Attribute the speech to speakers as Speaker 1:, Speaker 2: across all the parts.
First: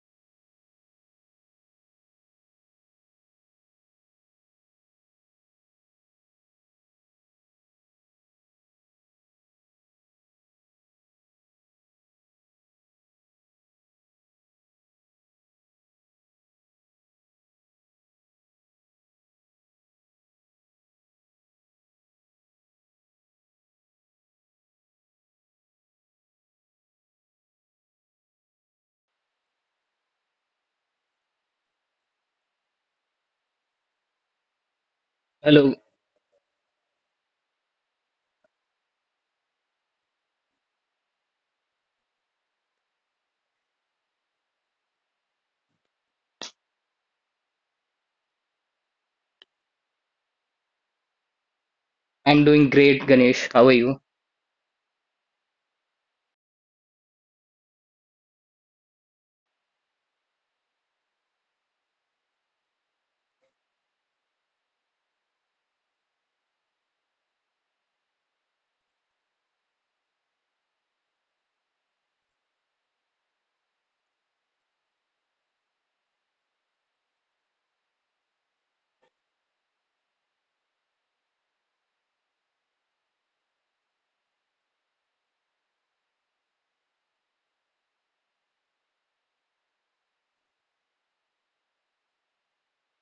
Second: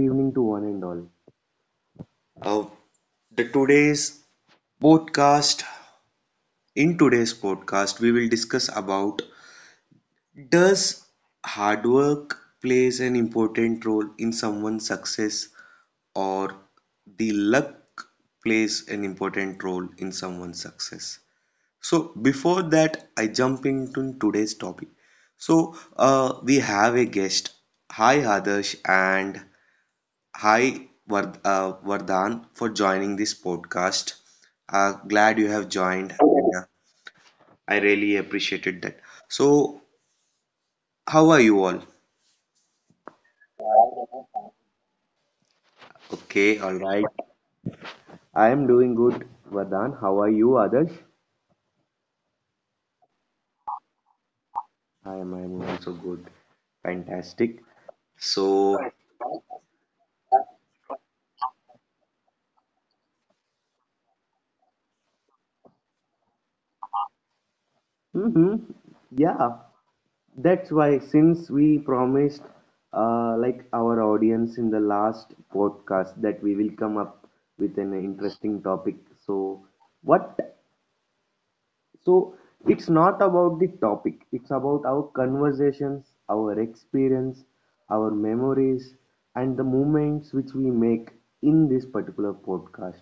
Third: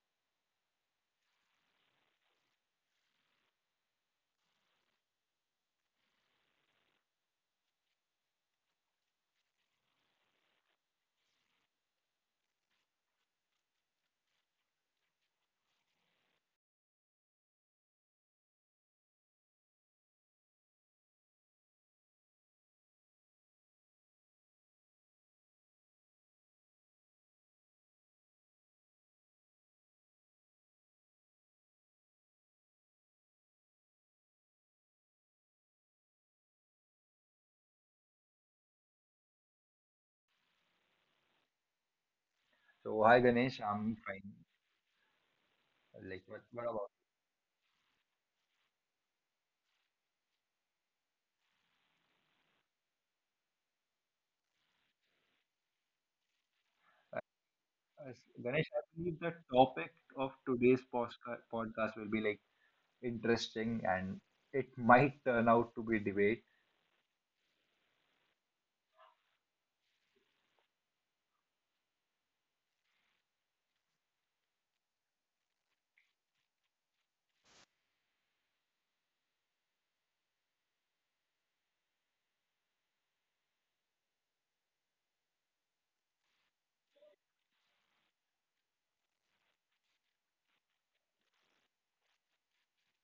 Speaker 1: evening to one and all. Uh, the today's podcast in today's podcast we will discuss about does hard work plays an important role in someone's success, or the luck plays an important role in someone's success? So before that I jump into today's topic. So we have a guest. Hi, Adarsh, and hi, Vardhan, for joining this podcast. Glad you have
Speaker 2: Hello,
Speaker 1: joined. Yeah, I really appreciated that. So, how are you all?
Speaker 3: So, hi Ganesh, I'm fine. Like, what,
Speaker 1: Okay,
Speaker 3: what
Speaker 1: all
Speaker 3: about
Speaker 1: right. I am doing good, Vardhan. How are you, Others?
Speaker 2: I'm doing great, Ganesh. How are you?
Speaker 1: I am also good. Fantastic.
Speaker 3: us? Ganesh, I
Speaker 1: So,
Speaker 3: believe the topic of today's podcast will be like interesting, and it might turn out to be debate.
Speaker 1: mm-hmm, yeah. That's why, since we promised, like, our audience in the last podcast, that we will come up with an interesting topic. So, what? So, it's not about the topic. It's about our conversations, our experience, our memories, and the moments which we make in this particular podcast.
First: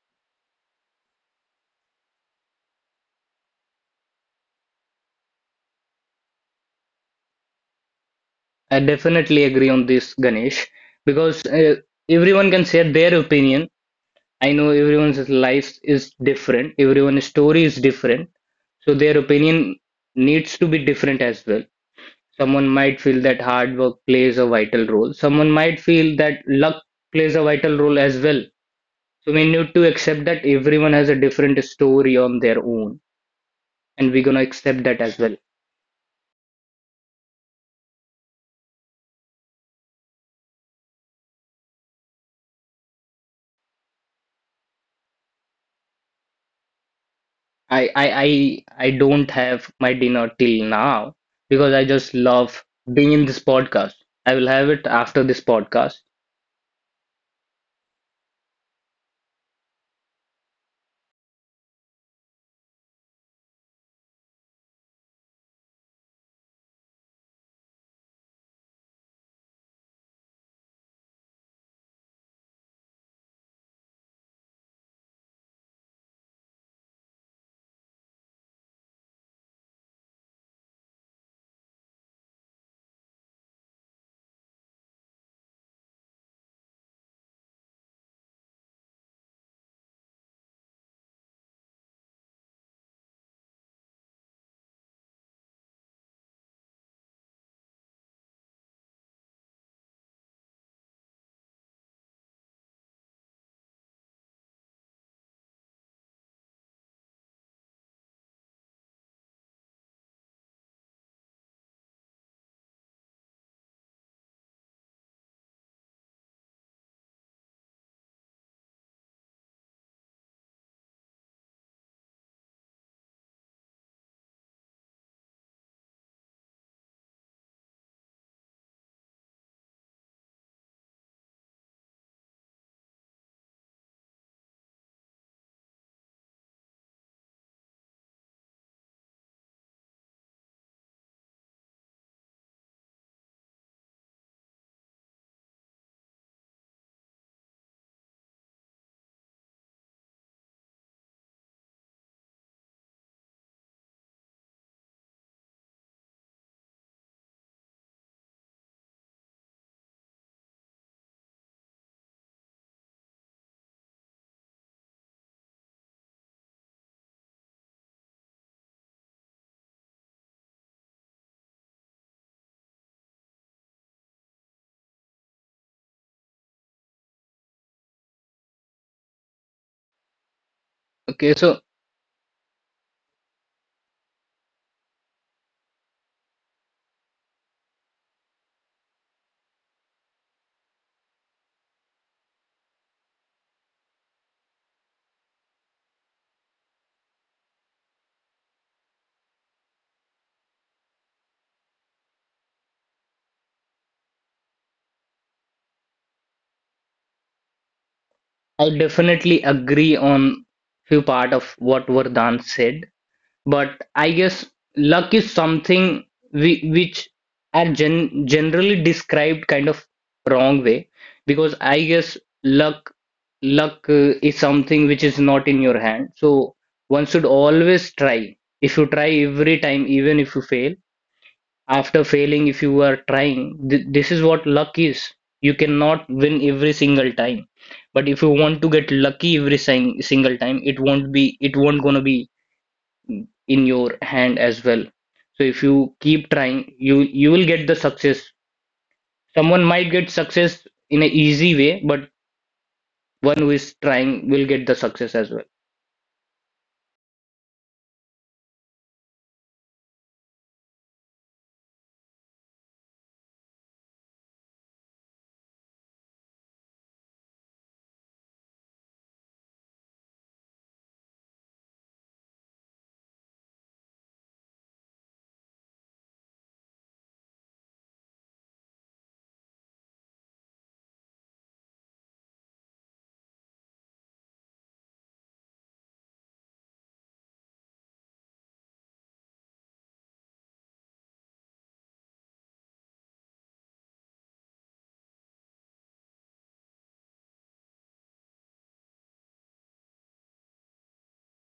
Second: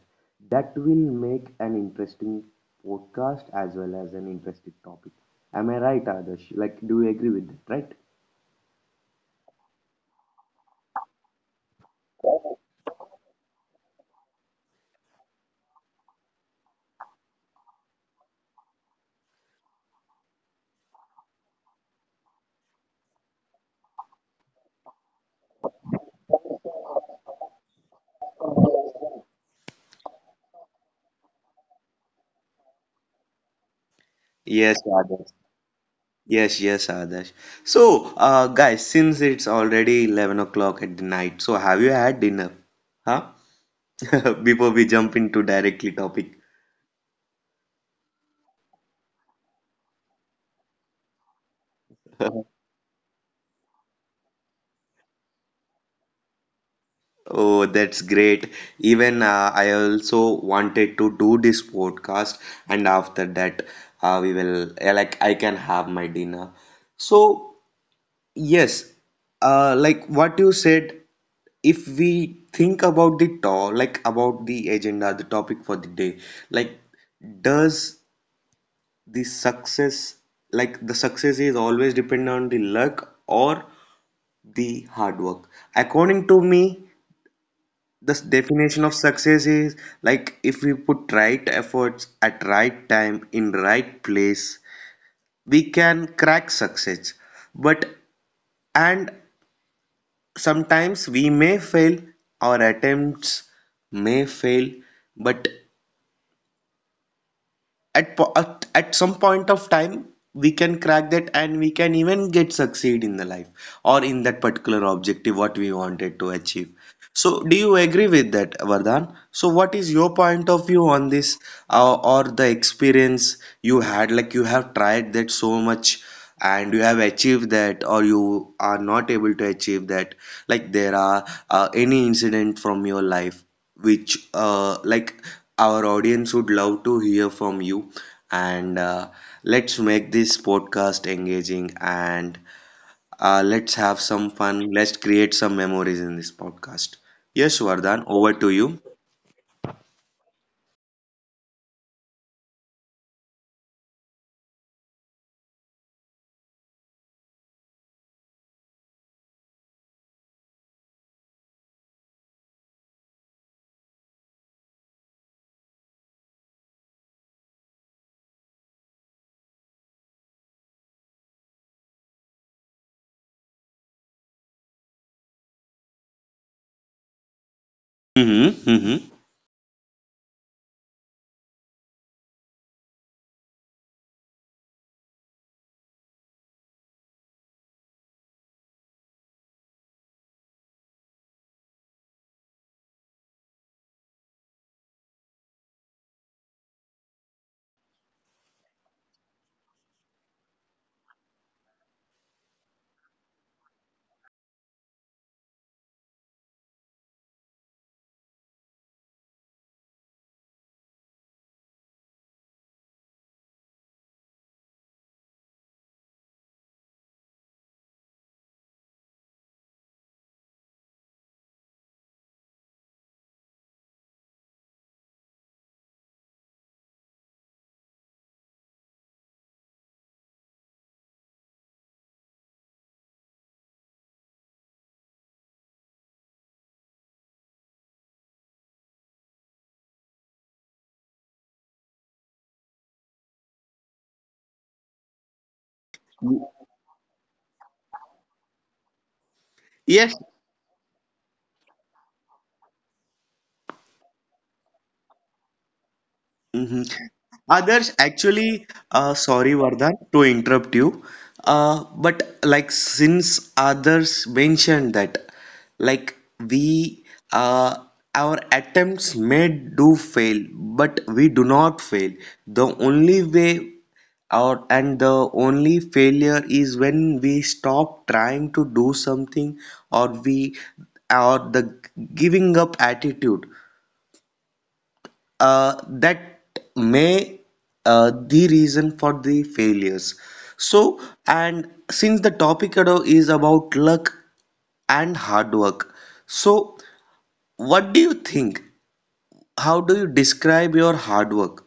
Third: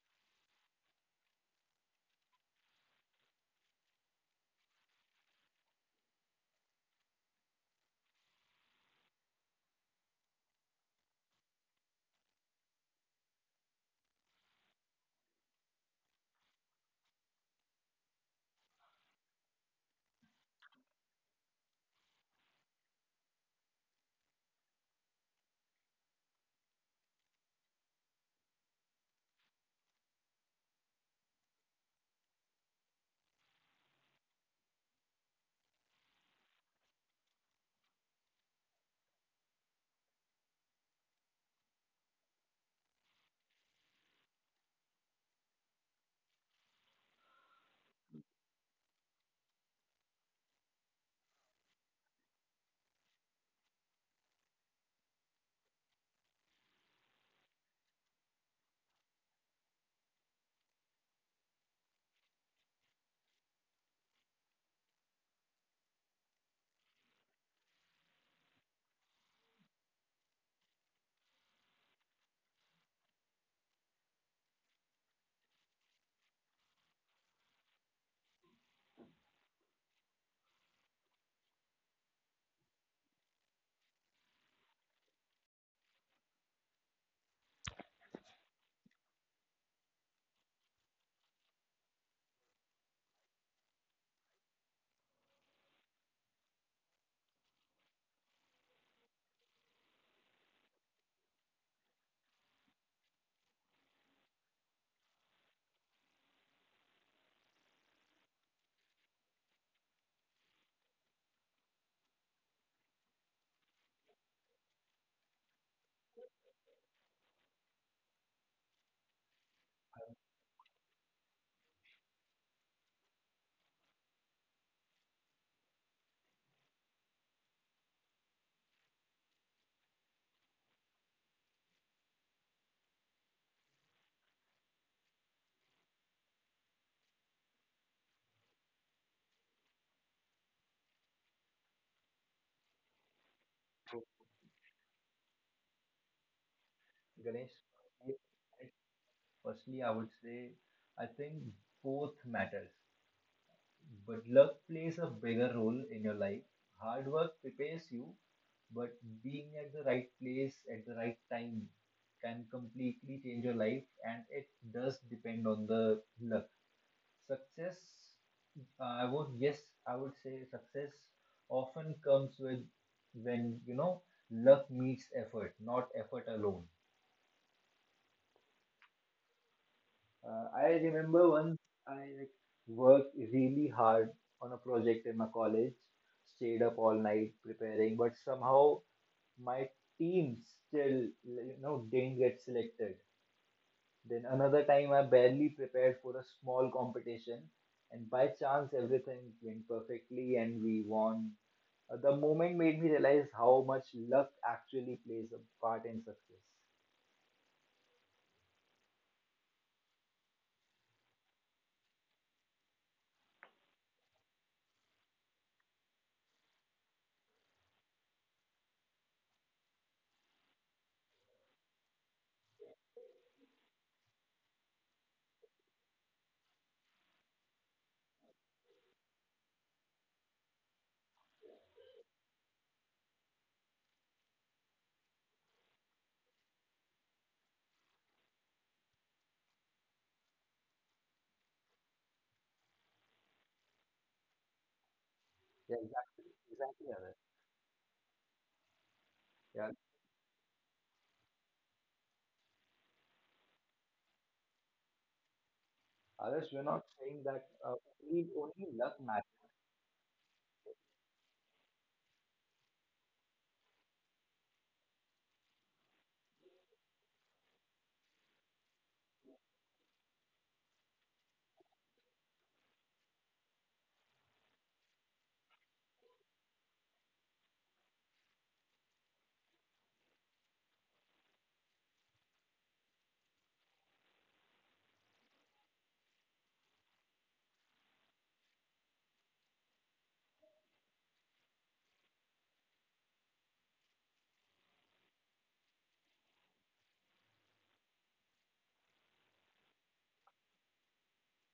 Speaker 1: That will make an interesting podcast as well as an interesting topic. Am I right, Adarsh? Like, do you agree with that? Right?
Speaker 2: I definitely agree on this, Ganesh, because everyone can share their opinion. I know everyone's life is different, everyone's story is different, so their opinion needs to be different as well. Someone might feel that hard work plays a vital role, someone might feel that luck plays a vital role as well. So we need to accept that everyone has a different story on their own, and we're gonna
Speaker 1: Yes,
Speaker 2: accept that as
Speaker 1: Adarsh.
Speaker 2: well.
Speaker 1: Yes, yes, Adarsh. So, guys, since it's already 11 o'clock at the night, so have you had dinner? Huh? Before we jump into directly topic.
Speaker 2: I, I I don't have my dinner till now because I just love being in this podcast. I will have it after this podcast.
Speaker 1: Oh, that's great. Even I also wanted to do this podcast, and after that, we will like, I can have my dinner. So, yes, like, what you said. If we think about the to- like about the agenda, the topic for the day, like, does the success, like, the success is always dependent on the luck or the hard work? According to me, the definition of success is, like, if we put right efforts at right time in right place, we can crack success, but and sometimes we may fail, our attempts may fail, but at, po- at some point of time we can crack that, and we can even get succeed in the life or in that particular objective what we wanted to achieve. So, do you agree with that, Vardhan? So what is your point of view on this, or the experience you had? Like, you have tried that so much and you have achieved that, or you are not able to achieve that. Like, there are any incident from your life which, like, our audience would love to hear from you, and let's make this podcast engaging, and let's
Speaker 3: So,
Speaker 1: have some fun, let's create some memories in this podcast.
Speaker 3: Ganesh,
Speaker 1: Yes, Vardhan, over to you.
Speaker 3: firstly, I would say I think both matters. But luck plays a bigger role in your life. Hard work prepares you, but being at the right place at the right time can completely change your life, and it does depend on the luck. Success, uh, I would, yes, I would say success often comes with when, luck meets effort, not effort alone.
Speaker 1: Mm-hmm, mm-hmm.
Speaker 3: I remember
Speaker 2: Okay,
Speaker 3: once
Speaker 2: so
Speaker 3: I, worked really hard on a project in my college, stayed up all night preparing, but somehow my team still didn't get selected. Then another time I barely prepared for a small competition, and by chance everything went perfectly and we won. The moment made me realize how much luck actually plays a part in success.
Speaker 2: I definitely agree on few part of what Vardhan said. But I guess luck is something we, which are gen generally described kind of wrong way because I guess luck luck is something which is not in your hand. So one should always try. If you try every time, even if you fail, after failing, if you are trying, th this is what luck is. You cannot win every single time. But if you want to get lucky every sing single time, it won't gonna be in your hand as well, so if you
Speaker 3: Yeah, exactly,
Speaker 2: keep trying,
Speaker 3: exactly.
Speaker 2: you
Speaker 3: Anand.
Speaker 2: you will get the success. Someone
Speaker 3: Yeah,
Speaker 2: might
Speaker 1: Yes.
Speaker 2: get success in an easy way, but one who is trying will get the success as well.
Speaker 3: Others, we're
Speaker 1: Mm-hmm.
Speaker 3: not saying that
Speaker 1: Others,
Speaker 3: only,
Speaker 1: actually,
Speaker 3: only luck matters.
Speaker 1: sorry, Vardhan, to interrupt you, but, like, since others mentioned that, like, we, uh, our attempts may do fail, but we do not fail. The only way out and the only failure is when we stop trying to do something, or we or the giving up attitude, that may the reason for the failures. So, and since the topic at all is about luck and hard work, so what do you think? How do you describe your hard work,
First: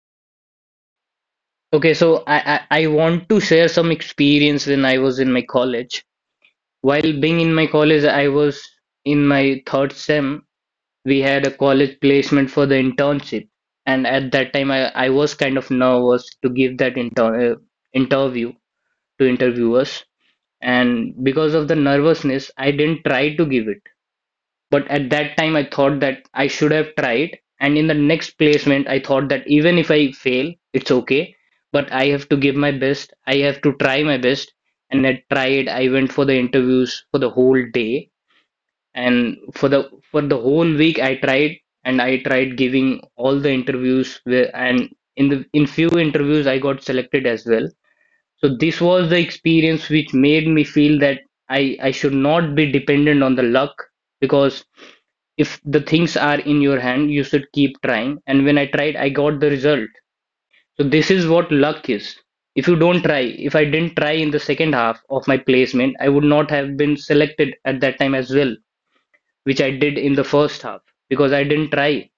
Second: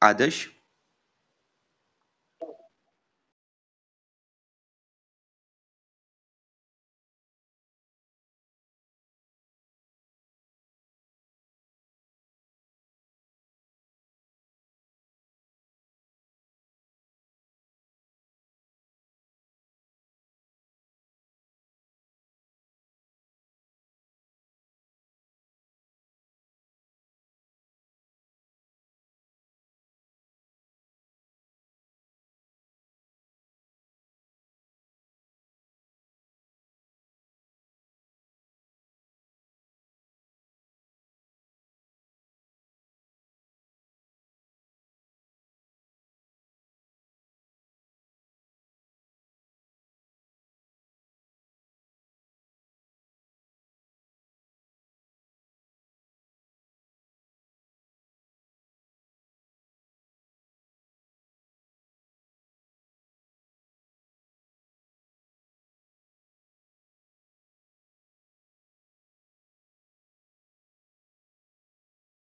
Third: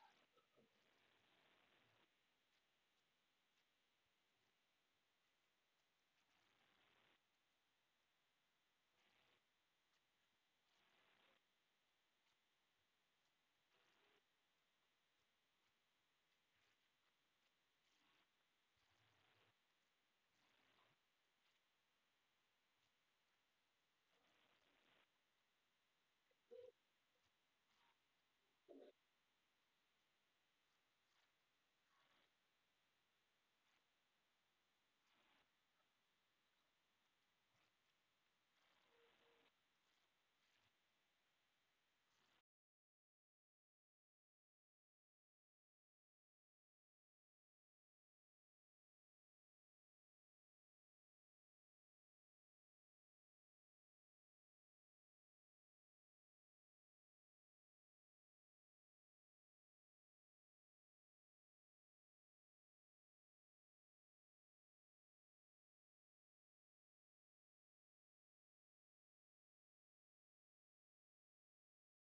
Speaker 1: Adesh?
Speaker 2: Okay, so I want to share some experience when I was in my college. While being in my college, I was in my third sem. We had a college placement for the internship, and at that time I was kind of nervous to give that interview to interviewers, and because of the nervousness I didn't try to give it. But at that time I thought that I should have tried, and in the next placement I thought that even if I fail it's okay, but I have to give my best, I have to try my best. And I tried, I went for the interviews for the whole day, and for the whole week I tried, and I tried giving all the interviews where, and in the in few interviews I got selected as well. So this was the experience which made me feel that I should not be dependent on the luck, because if the things are in your hand, you should keep trying. And when I tried, I got the result. So this is what luck is. If you don't try, if I didn't try in the second half of my placement, I would not have been selected at that time as well, which I did in the first half because I didn't try,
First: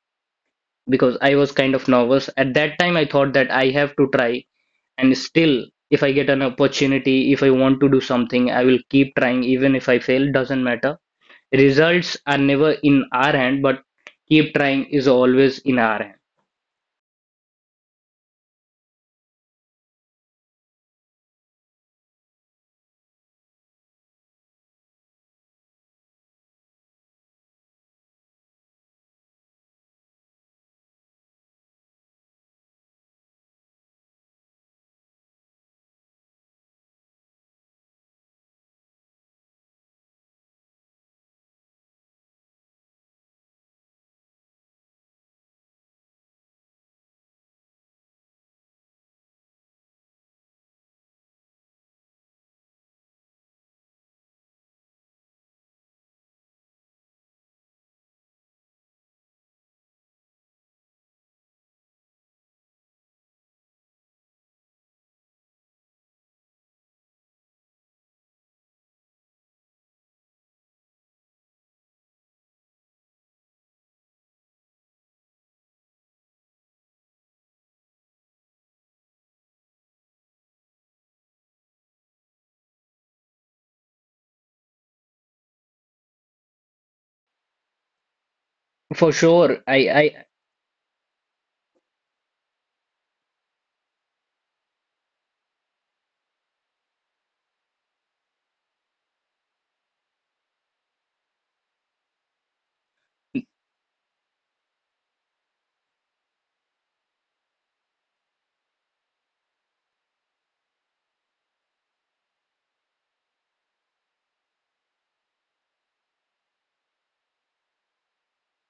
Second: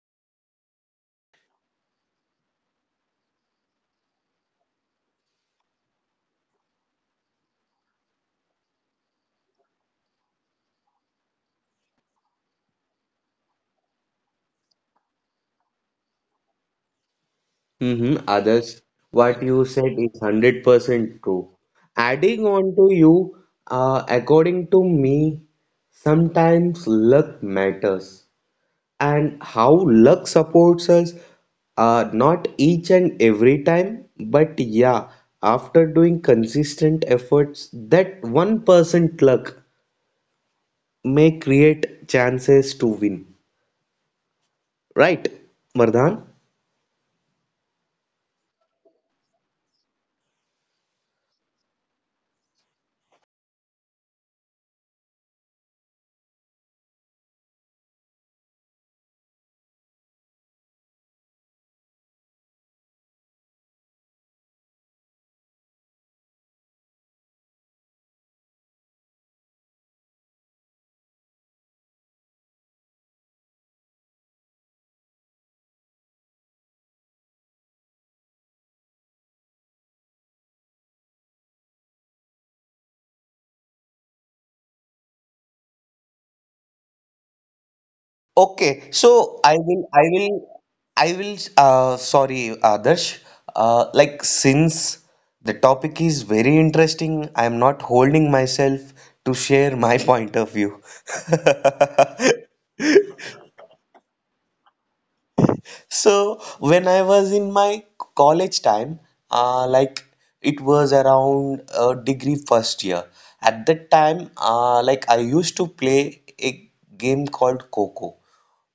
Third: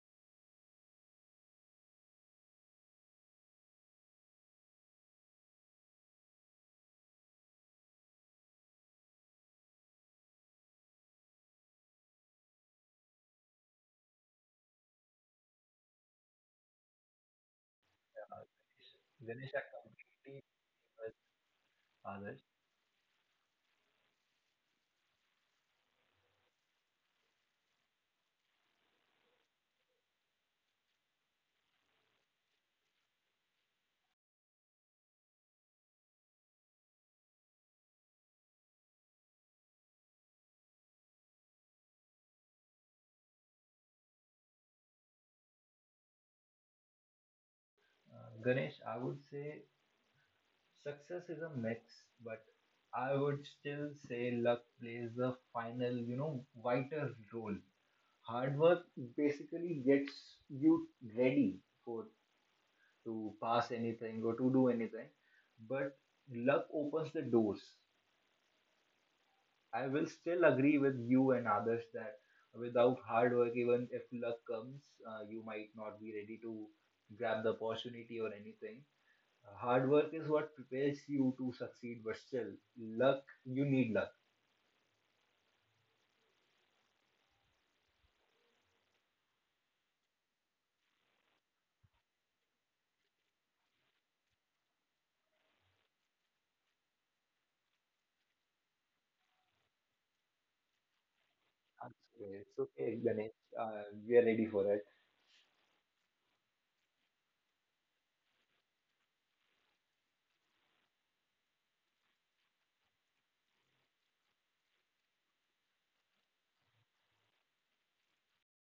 Speaker 2: because I was kind of nervous. At that time, I thought that I have to try, and still, if I get an opportunity, if I want to do something, I will keep trying, even if I fail, doesn't matter. Results are never in our hand, but keep trying is always in our hand.
Speaker 1: Mm-hmm. Others, what
Speaker 3: Ganesh
Speaker 1: you
Speaker 3: are
Speaker 1: said is
Speaker 3: completely with
Speaker 1: 100% true.
Speaker 3: others.
Speaker 1: Adding on to you, according to me, sometimes luck matters, and how luck supports us, not each and every time, but yeah, after doing consistent efforts that 1% luck may create chances to win, right, Mardhan?
Speaker 3: Ganesh, I would say success is a mix, but I would still say luck plays the final, vital role. Hard work basically gets you ready for to pass anything or to do anything, but luck opens the doors. I will still agree with you and others that without hard work, even if luck comes, you might not be ready to grab the opportunity or anything. Hard work is what prepares you to succeed, but still, luck, you need luck.
Speaker 1: Okay,
Speaker 2: For
Speaker 1: so
Speaker 2: sure, I
Speaker 1: I will, sorry, Adarsh. Like, since the topic is very interesting, I am not holding myself to share my point of view.
Speaker 3: That's okay. It's okay, Ganesh. We are ready for it.
Speaker 1: So when I was in my college time, like, it was around degree first year. At that time, like, I used to play a game called Coco.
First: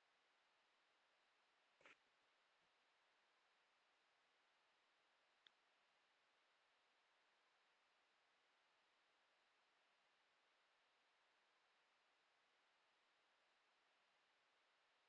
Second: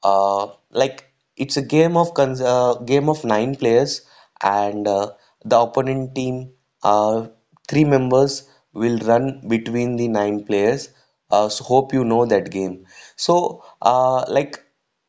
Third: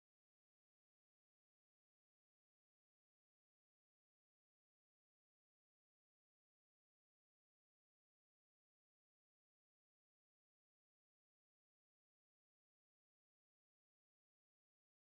Speaker 1: Like, it's a game of cons game of nine players, and the opponent team, uh, three members, will run between the nine players. So, hope you know that game. So like,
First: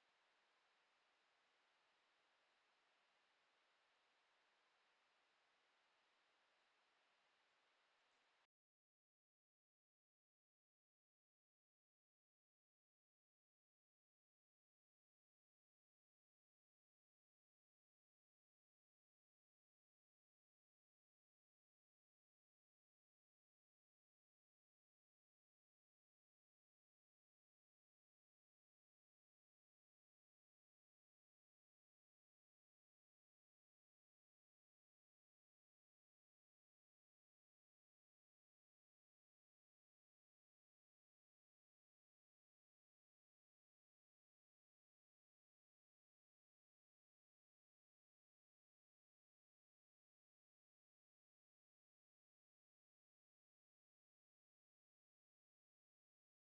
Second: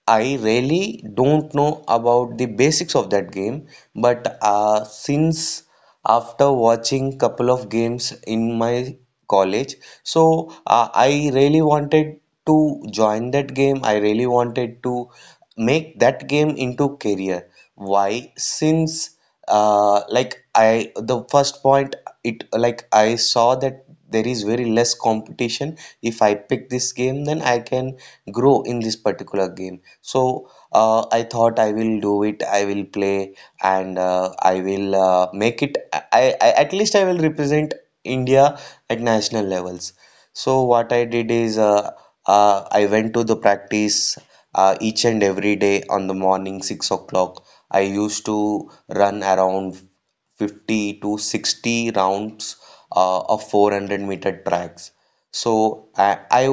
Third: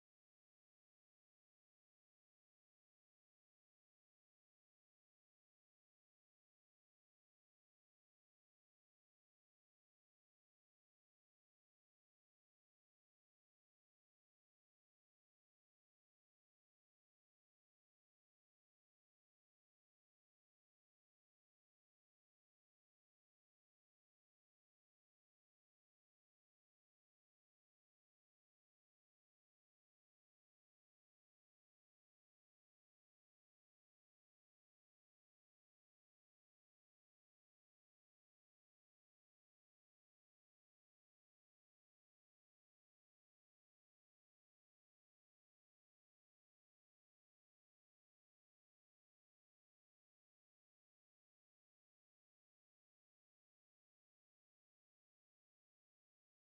Speaker 1: I really don't know about the basics of that game, but since, after watching couple of games in my college. So I really wanted to join that game. I really wanted to make that game into career. Why? Since, like, I, the first point, it, like, I saw that there is very less competition. If I pick this game, then I can grow in this particular game. So I thought I will do it. I will play and I will make it. I At least I will represent India at national levels. So what I did is, I went to the practice each and every day on the morning 6 o'clock. I used to run around 50 to 60 rounds of 400-meter tracks. So I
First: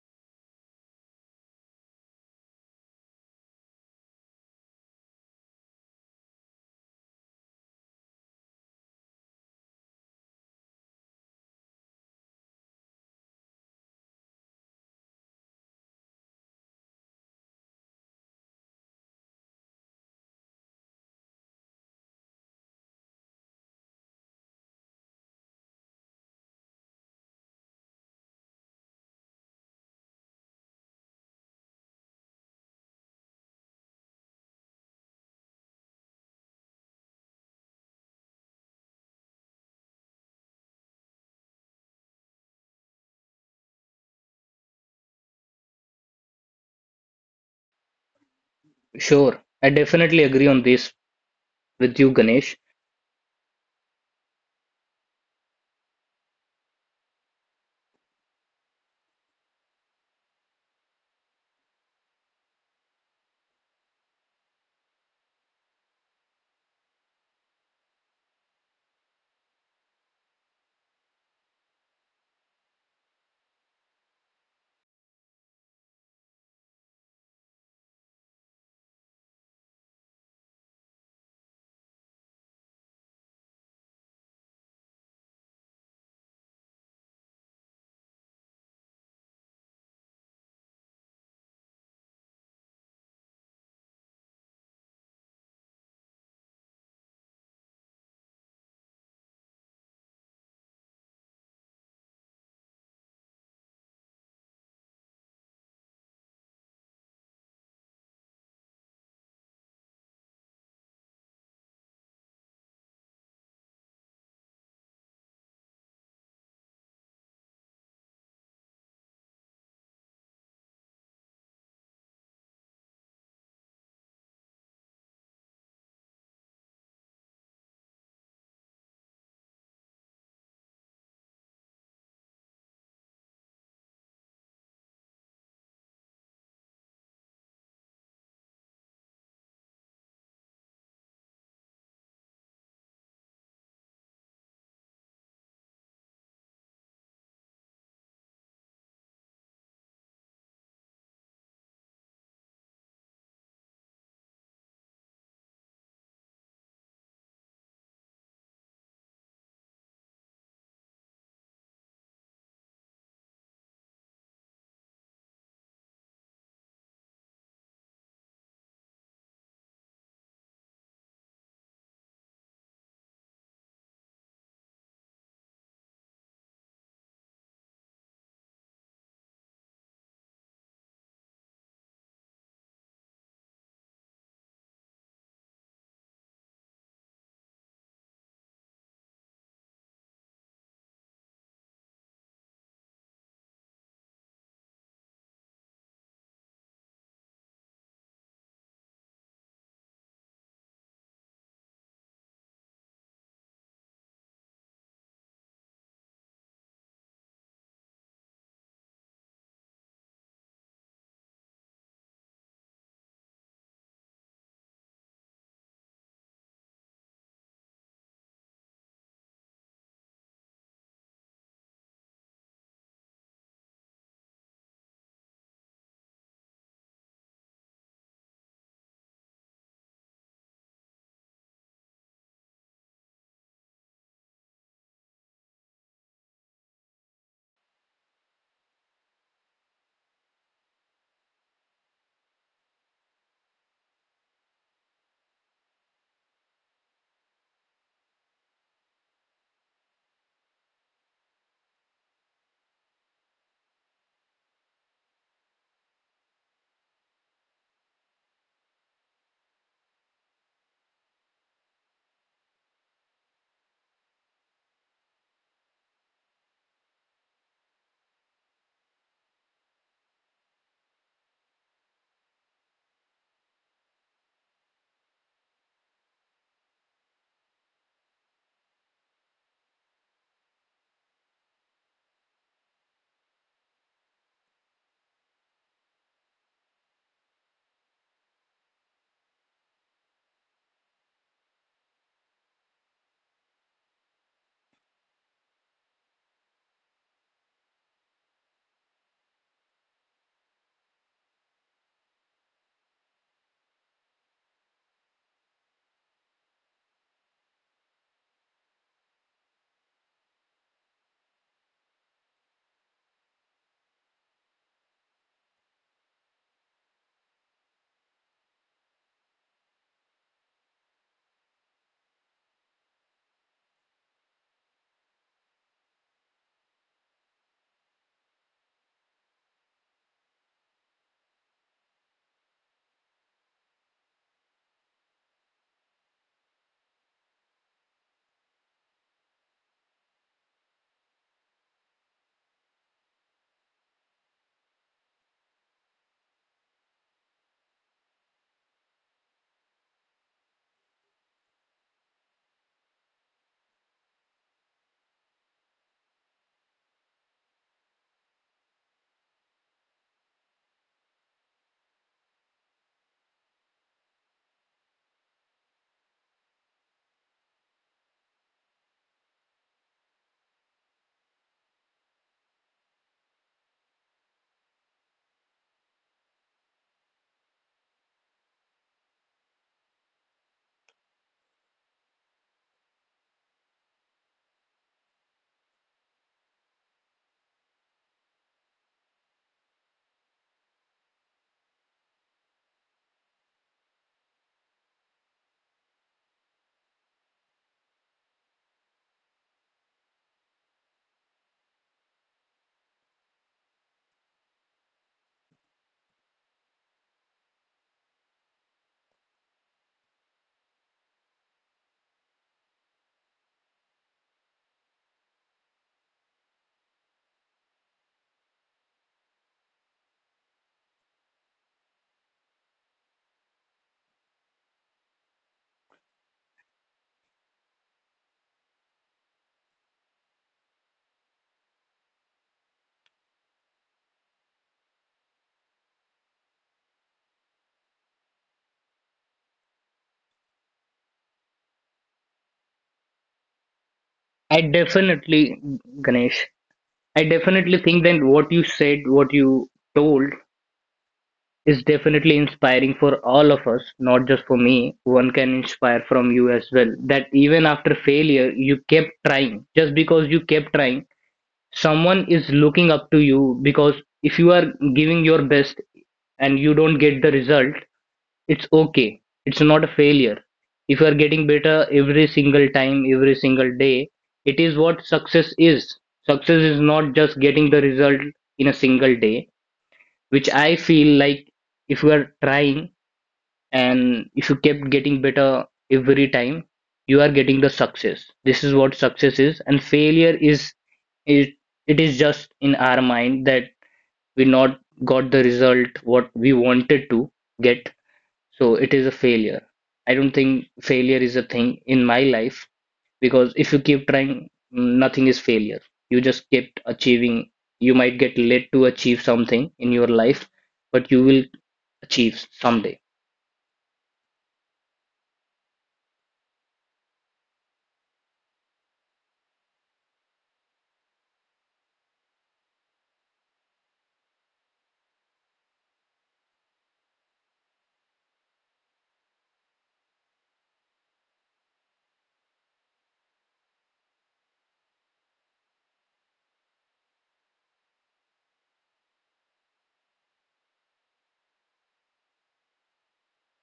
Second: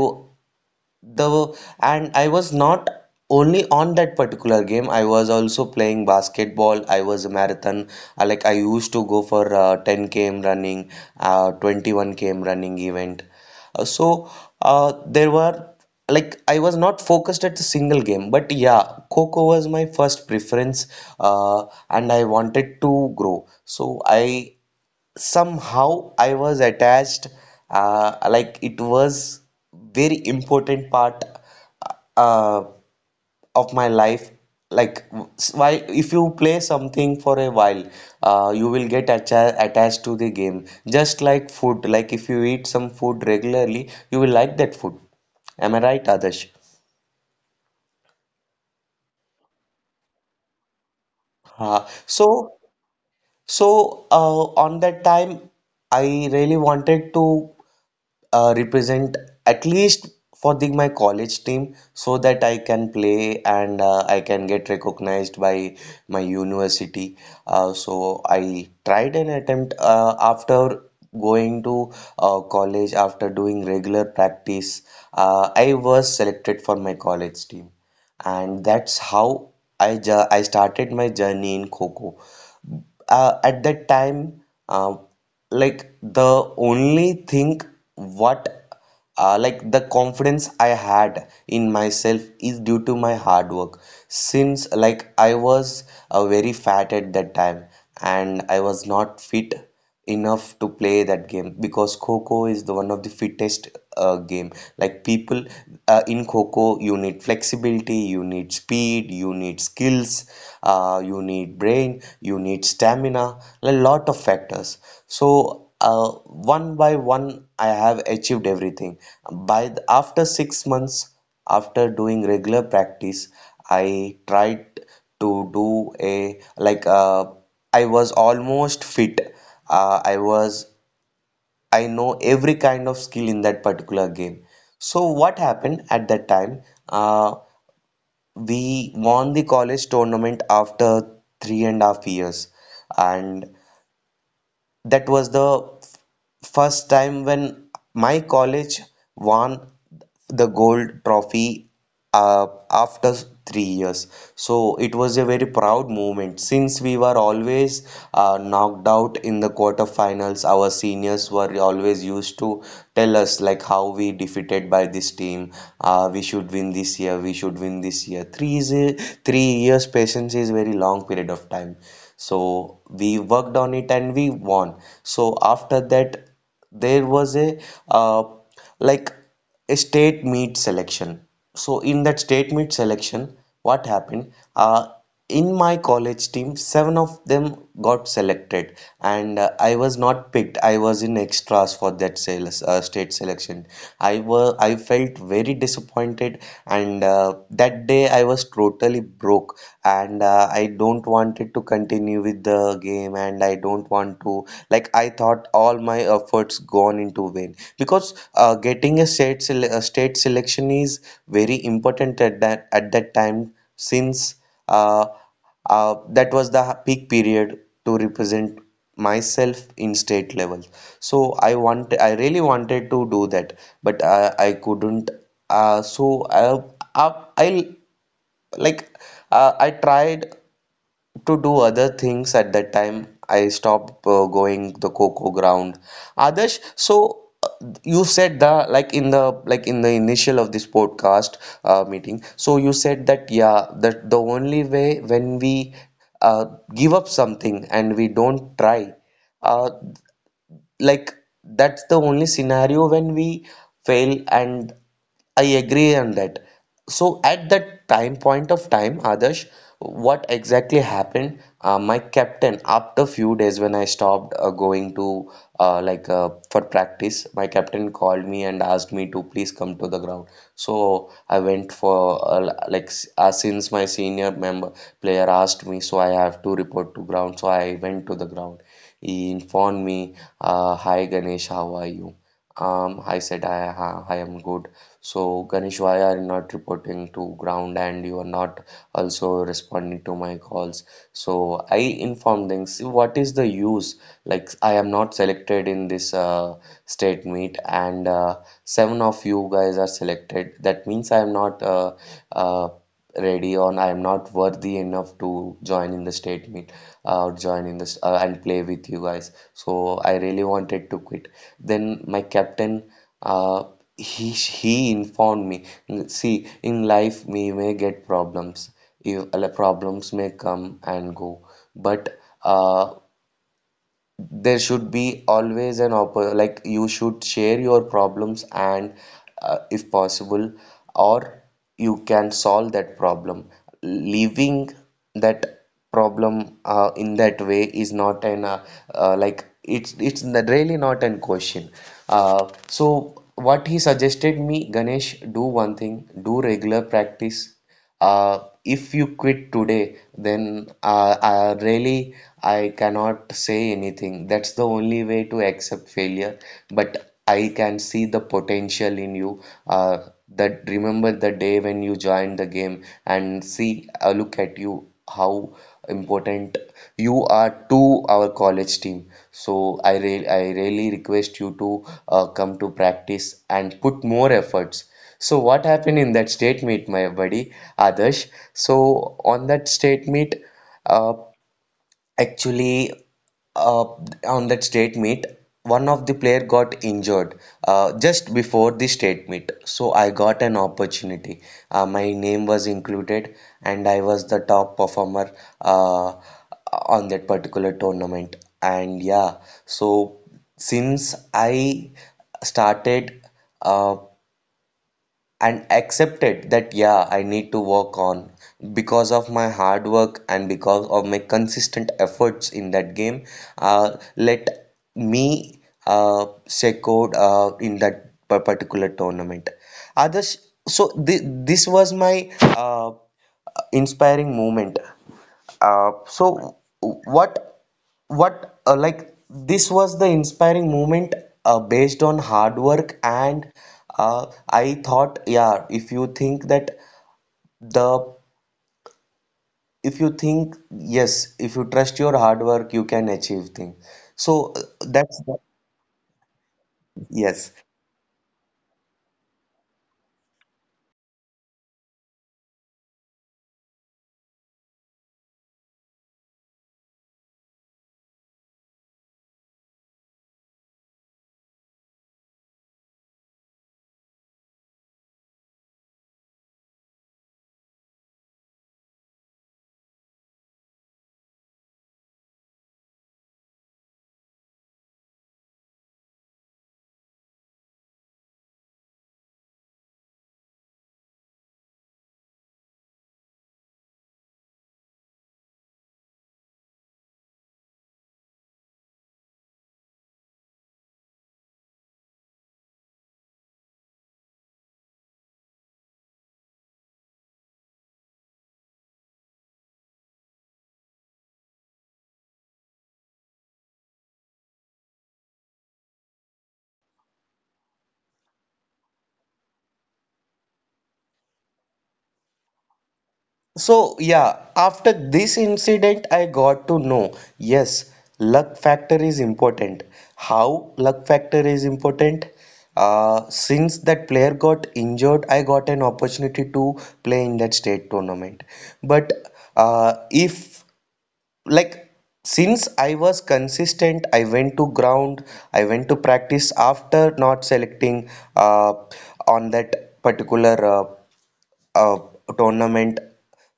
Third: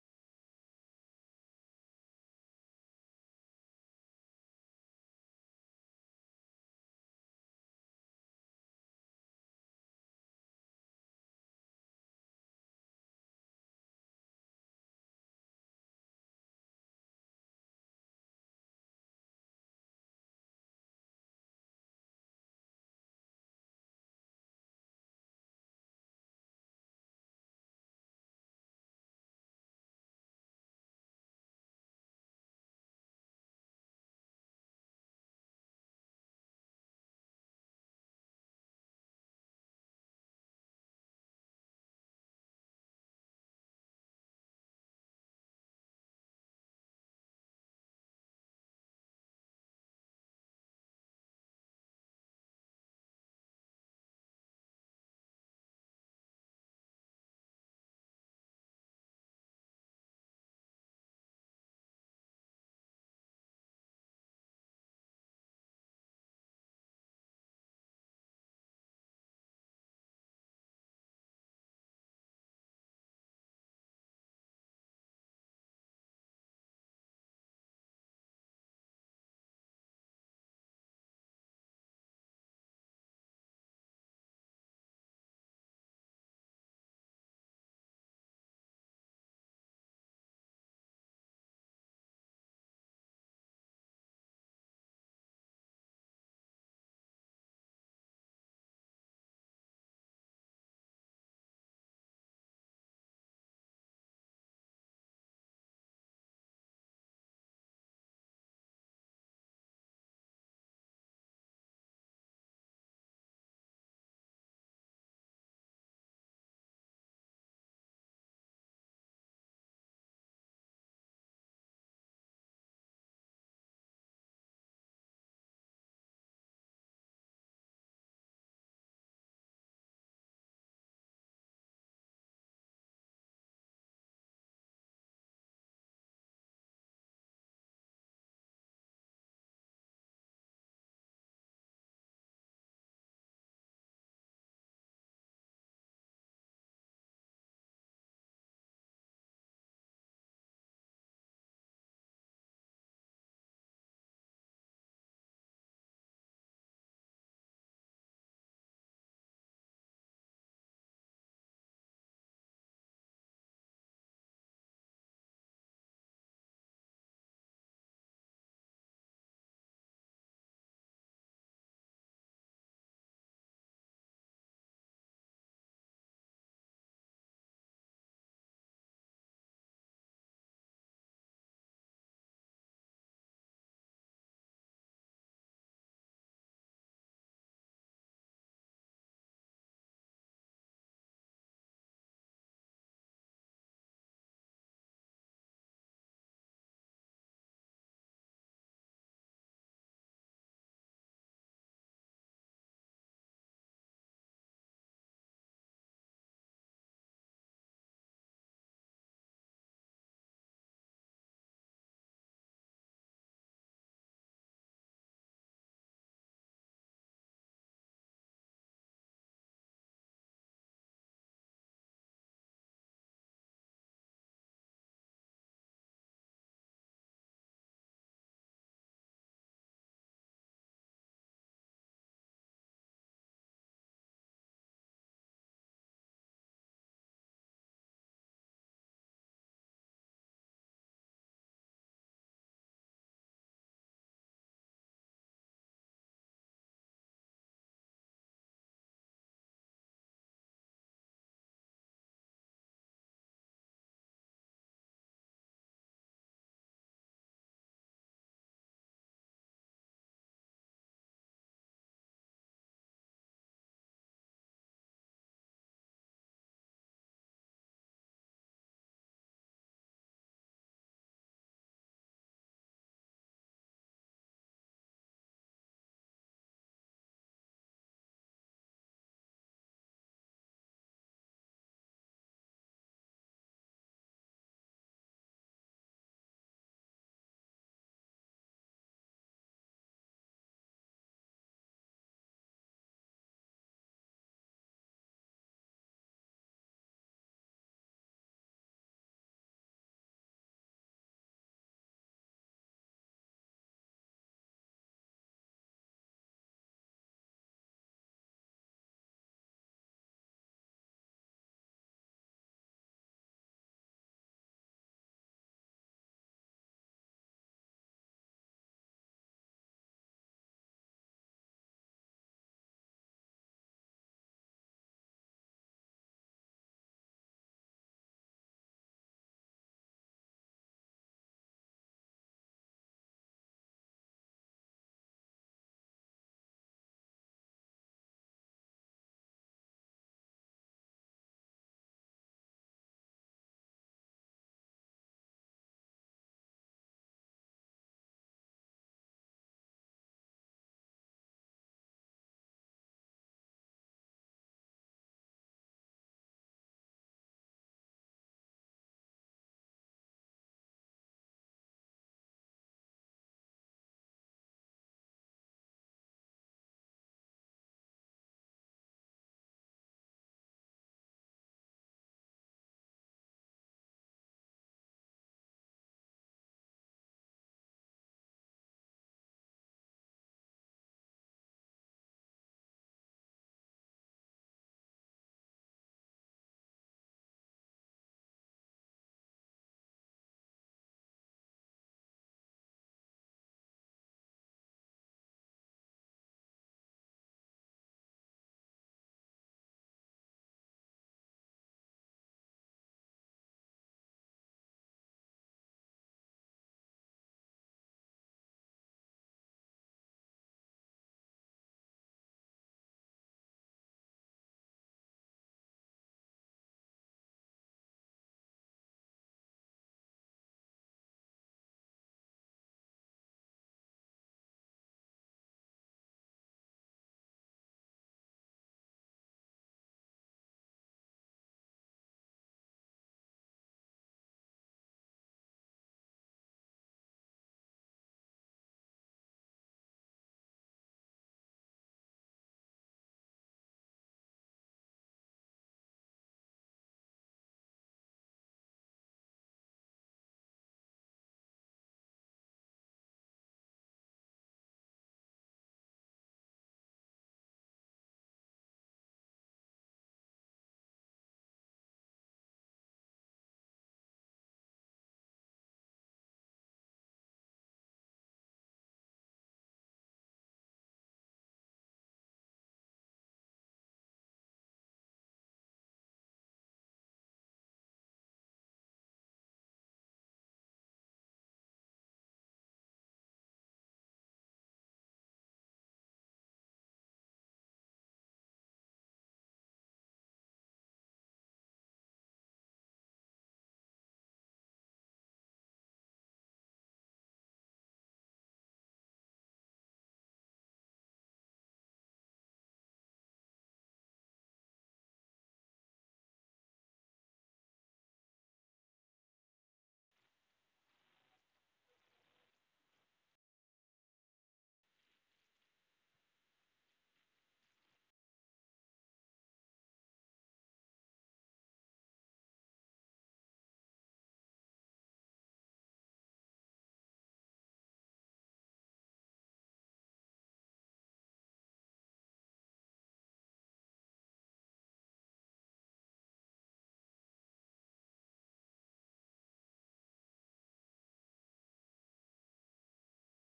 Speaker 1: the and I was not only on that particular game. I was also playing basketball. I was a marathon. Like, I used to go for 10 km running, 21 km running event. So there were, like, I was not focused at the single game, but yeah, Coco was my first preference, and I wanted to grow. So I somehow I was attached, like, it was very important part uh, of my life. Like, while, if you play something for a while, you will get attached to the game. Just like food, like if you eat some food regularly, you will like that food. Am I right, Adarsh?
Speaker 2: sure, I definitely agree on this
Speaker 1: Uh,
Speaker 2: with you,
Speaker 1: so
Speaker 2: Ganesh.
Speaker 1: so, on that time, I really wanted to represent at least for the my college team so that I can play, and I can get recognized by my university. So I tried an attempt after going to college, after doing regular practice. I was selected for my college team, and that's how I started my journey in Coco. At that time, uh, like, the only thing, what, like, the confidence I had in myself is due to my hard work, since, like, I was very fat at that time and I was not fit enough to play that game, because Coco is the one of the fittest game. Like, people, in Coco, you need flexibility, you need speed, you need skills, you need brain, you need stamina, a lot of factors. So one by one, I have achieved everything. By after 6 months, after doing regular practice, I tried to do a, I was almost fit, uh, i was I know every kind of skill in that particular game. So what happened at that time? uh, we won the college tournament after 3.5 years, and that was the first time when my college won the gold trophy, after 3 years. So it was a very proud moment, since we were always knocked out in the quarterfinals. Our seniors were always used to tell us, like, how we defeated by this team. We should win this year. We should win this year. Three years patience is very long period of time. So we worked on it, and we won. So after that, there was a, uh, like a state meet selection. So in that state meet selection, what happened? In my college team, seven of them got selected, and I was not picked. I was in extras for that state selection. I felt very disappointed, and that day I was totally broke, and I don't want it to continue with the game, and I don't want to, like, I thought all my efforts gone into vain, because getting a state selection is very important at that time, since, uh, that was the peak period to represent myself in state level. So I really wanted to do that, but I couldn't. So, I like, I tried to do other things at that time. I stopped going the coco ground. Adarsh, so, you said, the, like in the, like in the initial of this podcast, meeting. So you said that, yeah, that the only way when we, uh, give up something and we don't try. Uh, like, that's the only scenario when we fail, and I agree on that. So at that time, point of time, Adarsh, what exactly happened? My captain, after few days, when I stopped going to, for practice, my captain called me and asked me to please come to the ground. So I went for, since my senior member player asked me, so I have to report to ground. So I went to the ground, he informed me, "Hi, Ganesh, how are you?" I said, I am good. So, Ganesh, why are you not reporting to ground and you are not also responding to my calls? So, I informed them, "See, what is the use? Like, I am not selected in this state meet, and seven of you guys are selected. That means I am not uh, ready on I am not worthy enough to join in the state meet or join in this and play with you guys. So I really wanted to quit. Then my captain, uh, he informed me, see, in life we may get problems. If, Problems may come and go, but there should be always an oppor like you should share your problems and if possible or you can solve that problem leaving that problem in that way is not an like it's really not an question. So what he suggested me, Ganesh, do one thing, do regular practice. uh, if you quit today, then really I cannot say anything. That's the only way to accept failure. But I can see the potential in you. That, remember the day when you joined the game and see, look at you, how important you are to our college team. So I really request you to come to practice and put more efforts. So what happened in that state meet, my buddy Adarsh? So on that state meet, uh, actually, uh, on that state meet, one of the player got injured just before the state meet. So I got an opportunity. My name was included, and I was the top performer uh, on that particular tournament. And yeah, so since I started. Uh, and accepted that, yeah, I need to work on because of my hard work and because of my consistent efforts in that game. uh, Let me secure in that particular tournament others. So this was my uh, inspiring moment. So what like this was the inspiring moment based on hard work. And I thought, yeah, if you think that the if you think yes if you trust your hard work, you can achieve things. So
Speaker 2: I
Speaker 1: that's the,
Speaker 2: definitely, Ganesh, I
Speaker 1: yes.
Speaker 2: definitely think that what you said, what you told is definitely inspiring for all of us, not just for me. One can inspire from you as well. That even after failure, you kept trying. Just because you kept trying, someone is looking up to you because if you are giving your best and you don't get the result, it's okay. It's not a failure. If you are getting better every single time, every single day, it is what success is. Success is not just getting the result in a single day, which I feel like if you are trying and if you kept getting better every time, you are getting the success. This is what success is, and failure is it, it is just in our mind that we not got the result what we wanted to get, so it is a failure. I don't think failure is a thing in my life because if you keep trying, nothing is failure. You just kept achieving. You might get led to achieve something in your life, but you will Chiefs someday.
Speaker 1: So, yeah, after this incident, I got to know yes, luck factor is important. How luck factor is important? Since that player got injured, I got an opportunity to play in that state tournament. But if, like, since I was consistent, I went to ground, I went to practice after not selecting uh, on that particular uh, tournament.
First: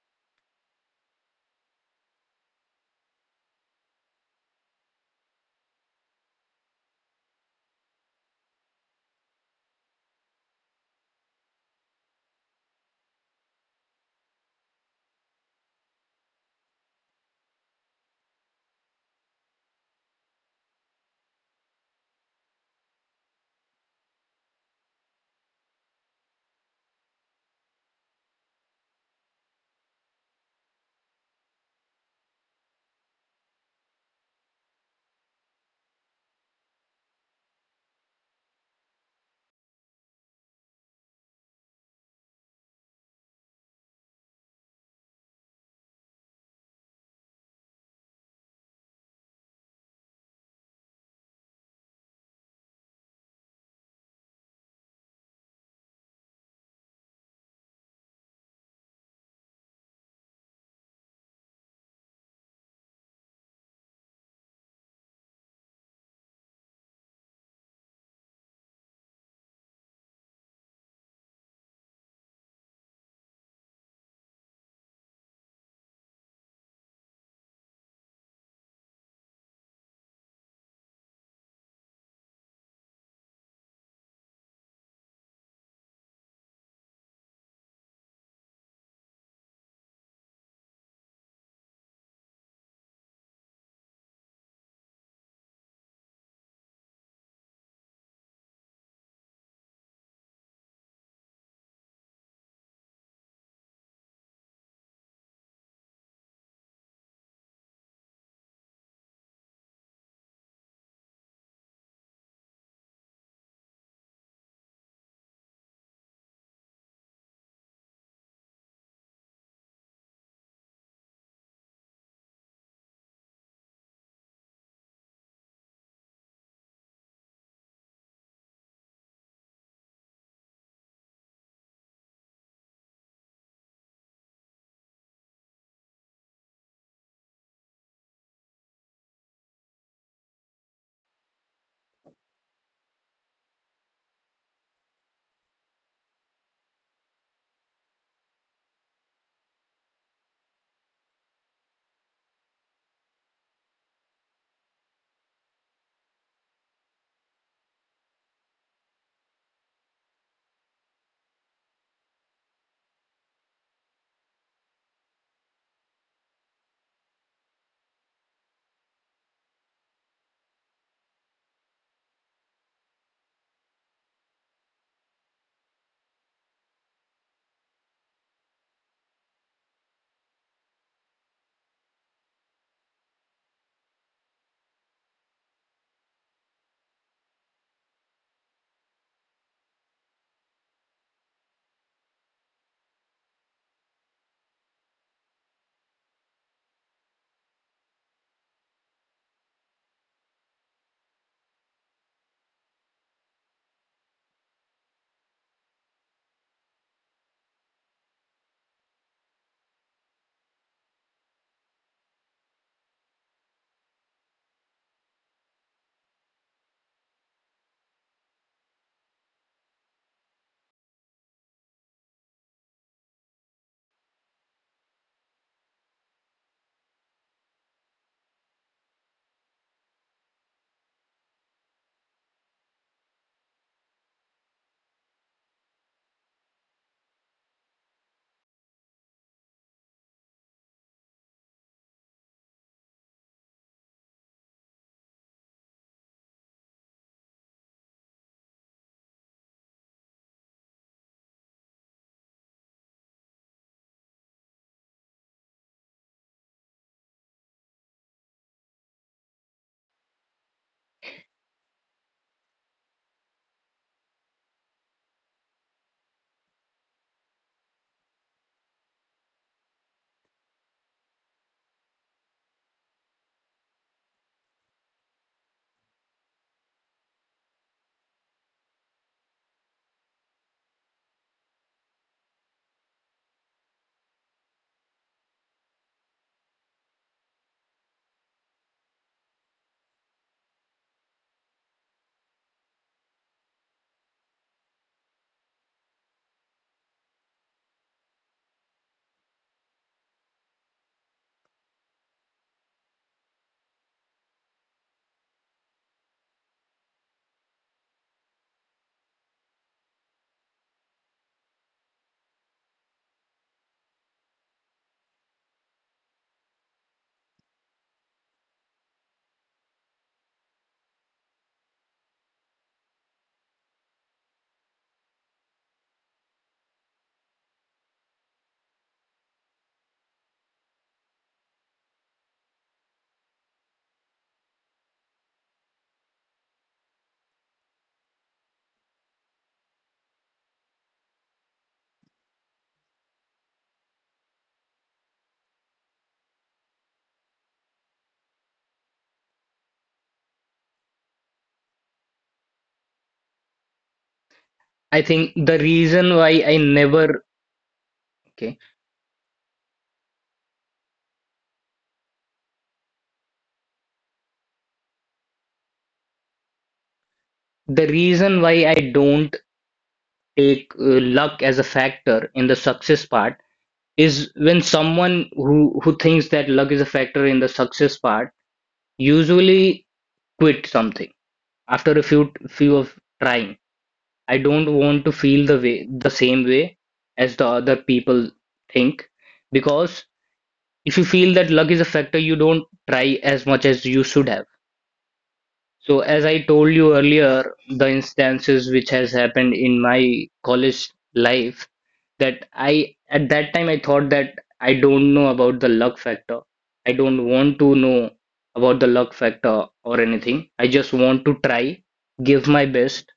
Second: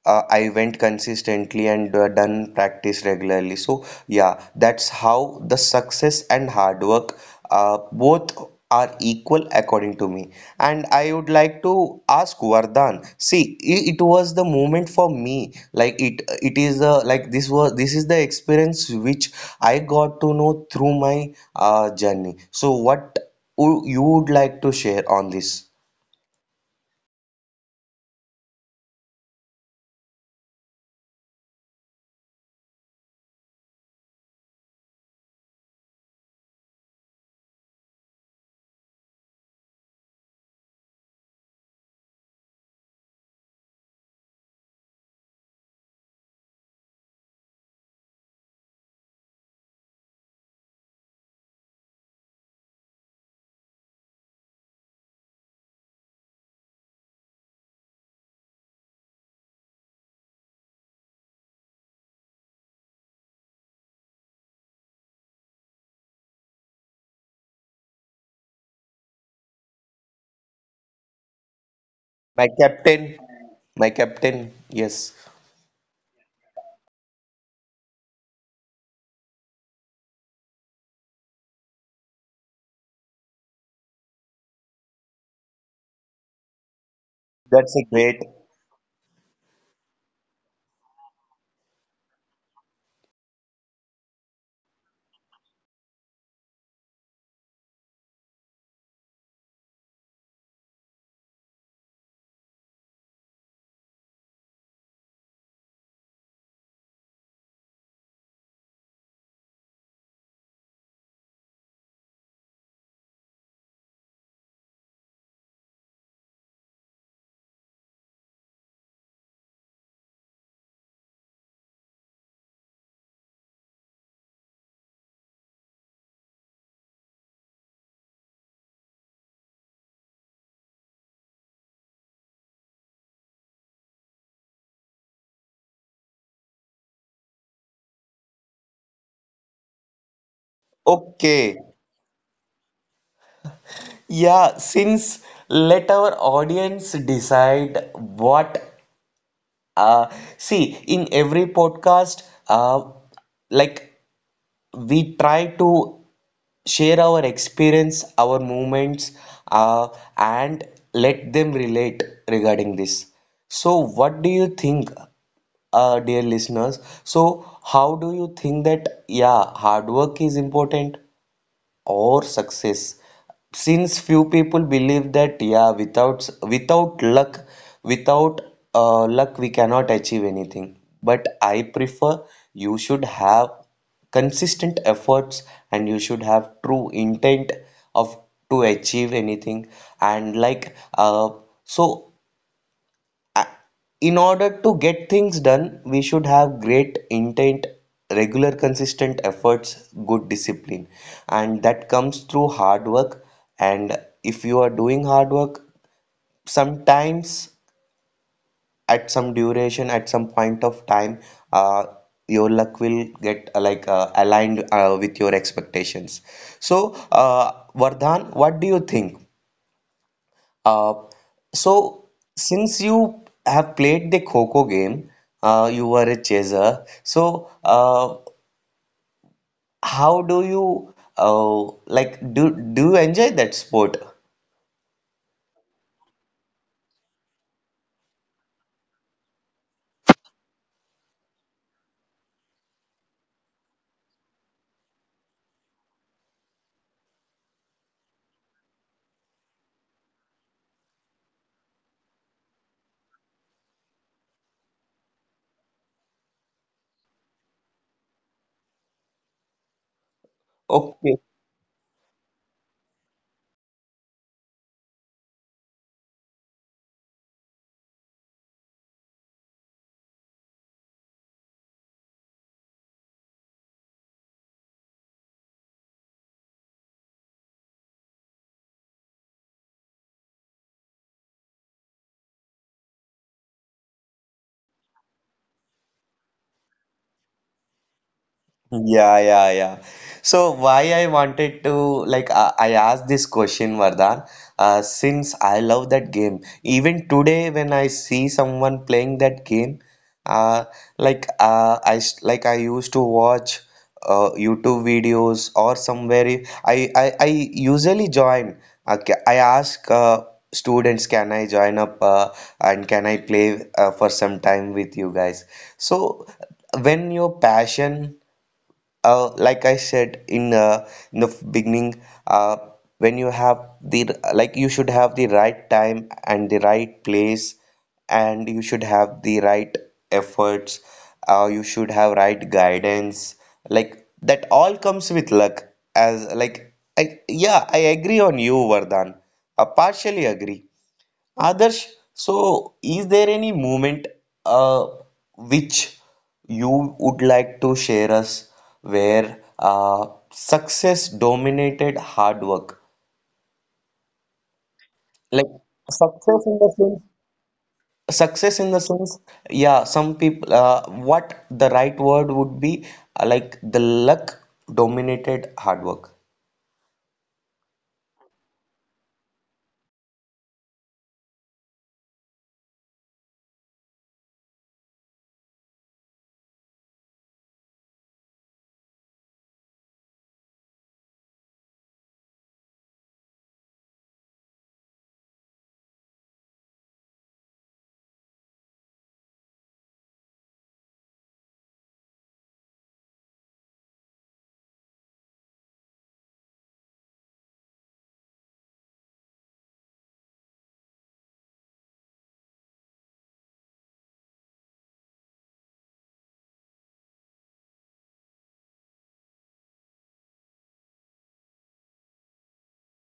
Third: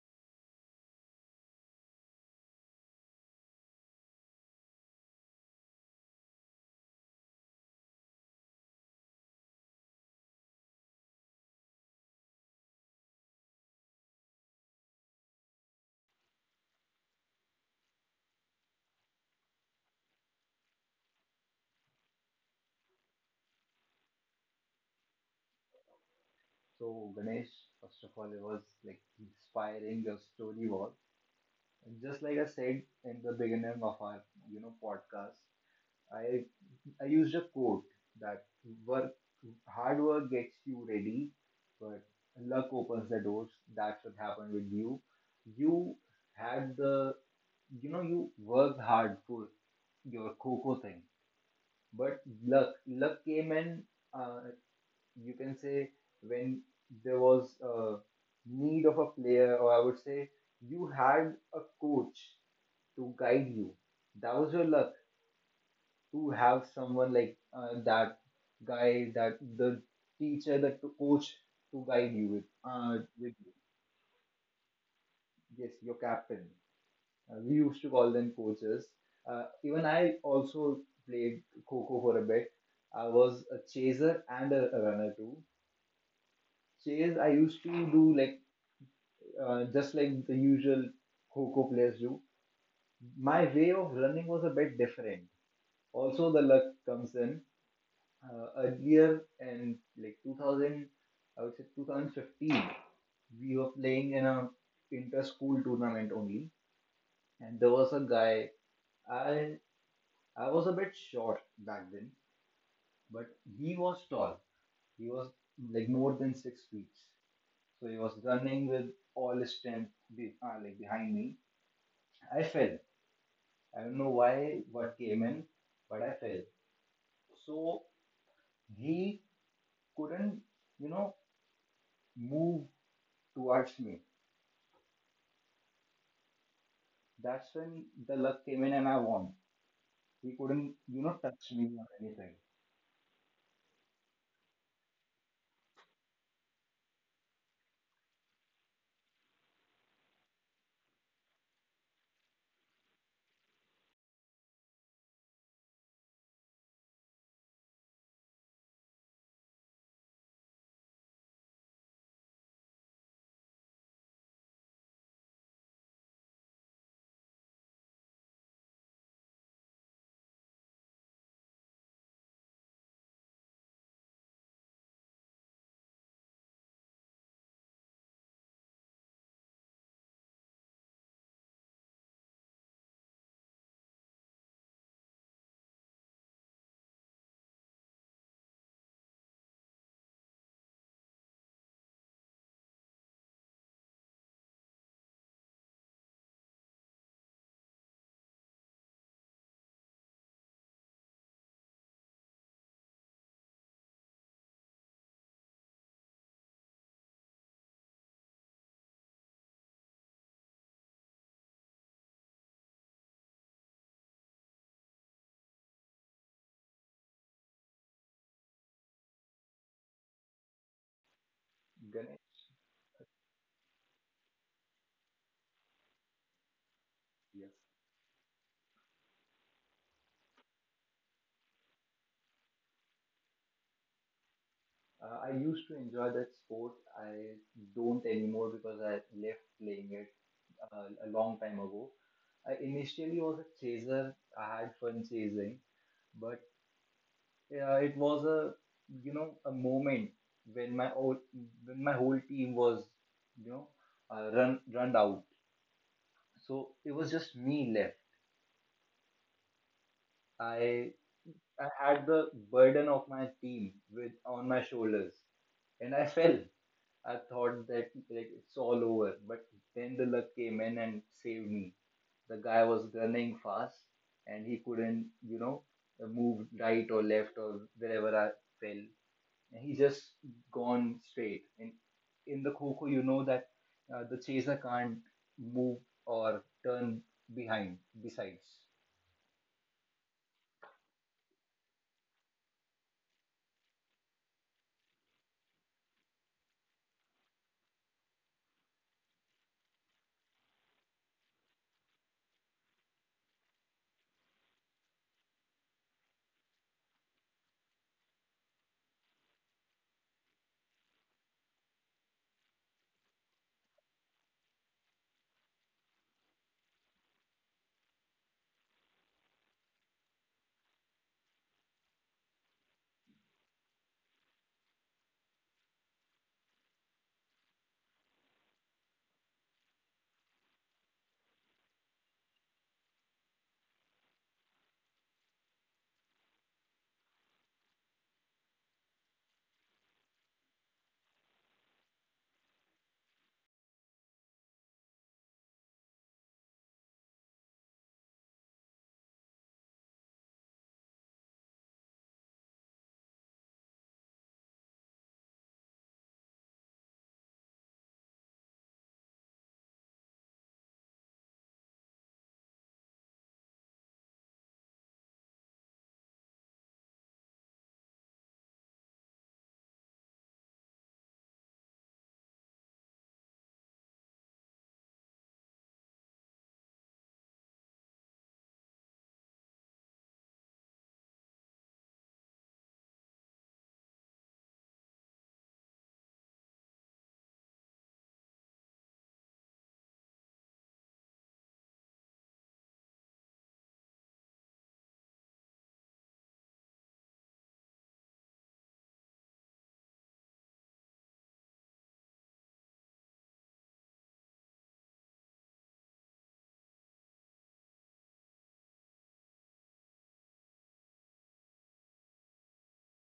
Speaker 1: I went consistently and done practice regularly. So yeah, that's how the success and hard work both are equal according to me. And I would like to ask Vardhan. See, it was the moment for me. Like it is like this was this is the experience which I got to know through my journey. So what you would like to share on this?
Speaker 3: So, Ganesh, first of all, it was like inspiring your story was. And just like I said in the beginning of our, podcast, I I used a quote that work hard work gets you ready, but luck opens the doors. That's what happened with you. You had the you worked hard for your coco thing, but luck came in. Uh, you can say when there was a need of a player, or I would say you had a coach to guide you. That was your luck to have someone like that guy, that the teacher, the coach to guide you
Speaker 1: My captain,
Speaker 3: with you.
Speaker 1: my captain, yes,
Speaker 3: Yes, your captain. We used to call them coaches. Even I also played Coco for a bit. I was a chaser and a runner too. Chase, I used
Speaker 1: that's a
Speaker 3: to
Speaker 1: great.
Speaker 3: do like just like the usual Coco players do. My way of running was a bit different. Also, the luck comes in. Earlier in, like, 2000, I would say 2015, we were playing in a inter school tournament only, and there was a guy. I i was a bit short back then, but he was tall. He was like more than 6 feet, so he was running with all his strength like behind me. I fell. I don't know why what came in, but I fell. So he couldn't, you know move towards me. That's when the luck came in and I won. He couldn't, touch
Speaker 1: Okay,
Speaker 3: me or anything.
Speaker 1: yeah, since let our audience decide what, uh, see, in every podcast, uh, like we try to share our experience, our moments, uh, and let them relate regarding this. So, what do you think, dear listeners? So, how do you think that, yeah, hard work is important or success? Since few people believe that, yeah, without luck, without luck, we cannot achieve anything. But I prefer you should have consistent efforts and you should have true intent of to achieve anything. And like, so in order to get things done, we should have great intent, regular, consistent efforts, good discipline, and that comes through hard work. And if you are doing hard work, sometimes at some duration, at some point of time, uh, your luck will get aligned with your expectations. So, Vardhan, what do you think? Uh, so,
Speaker 3: Ganesh,
Speaker 1: since you have played the Kho-Kho game, you were a chaser.
Speaker 3: yes.
Speaker 1: So, how do you enjoy that sport?
Speaker 3: I used to enjoy that sport. I don't anymore because I left playing it a long time ago. I initially was a chaser. I had fun chasing, but it was a, a moment when my old, when my whole team was, you know, run out. So it was just me left. I
Speaker 1: Okay.
Speaker 3: I had the burden of my team with on my shoulders, and I fell. I thought that like it's all over, but then the luck came in and saved me. The guy was running fast, and he couldn't, move right or left or wherever I fell. And he just gone straight. And in the kho you know that the chaser can't move or turn behind. Besides,
Speaker 1: Yeah, yeah, yeah. So why I wanted to like I asked this question, Vardhan, since I love that game. Even today, when I see someone playing that game, uh, like I s- like I used to watch YouTube videos or somewhere. I usually join. Okay, I ask students, can I join up and can I play for some time with you guys? So when your passion like I said in the beginning, uh, when you have the like you should have the right time and the right place, and you should have the right efforts. You should have right guidance. Like that all comes with luck. As like I yeah, I agree on you, Vardhan. I partially agree. Adarsh, so is there any moment uh, which you would like to share us where success dominated hard work?
Speaker 2: I think
Speaker 1: Like
Speaker 2: the reason
Speaker 1: success
Speaker 2: why I
Speaker 1: in the
Speaker 2: never,
Speaker 1: sense,
Speaker 2: okay,
Speaker 1: success in the sense, yeah, some people, what the right word would be, like the luck dominated hard work.
Speaker 2: The reason why I don't take luck as a factor in the success part is when someone who thinks that luck is a factor in the success part usually quit something after a few of trying. I don't want to feel the same way as the other people think, because if you feel that luck is a factor, you don't try as much as you should have. So as I told you earlier, the instances which has happened in my college life, that I at that time I thought that I don't know about the luck factor. I don't want to know about the luck factor or anything. I just want to try, give my best,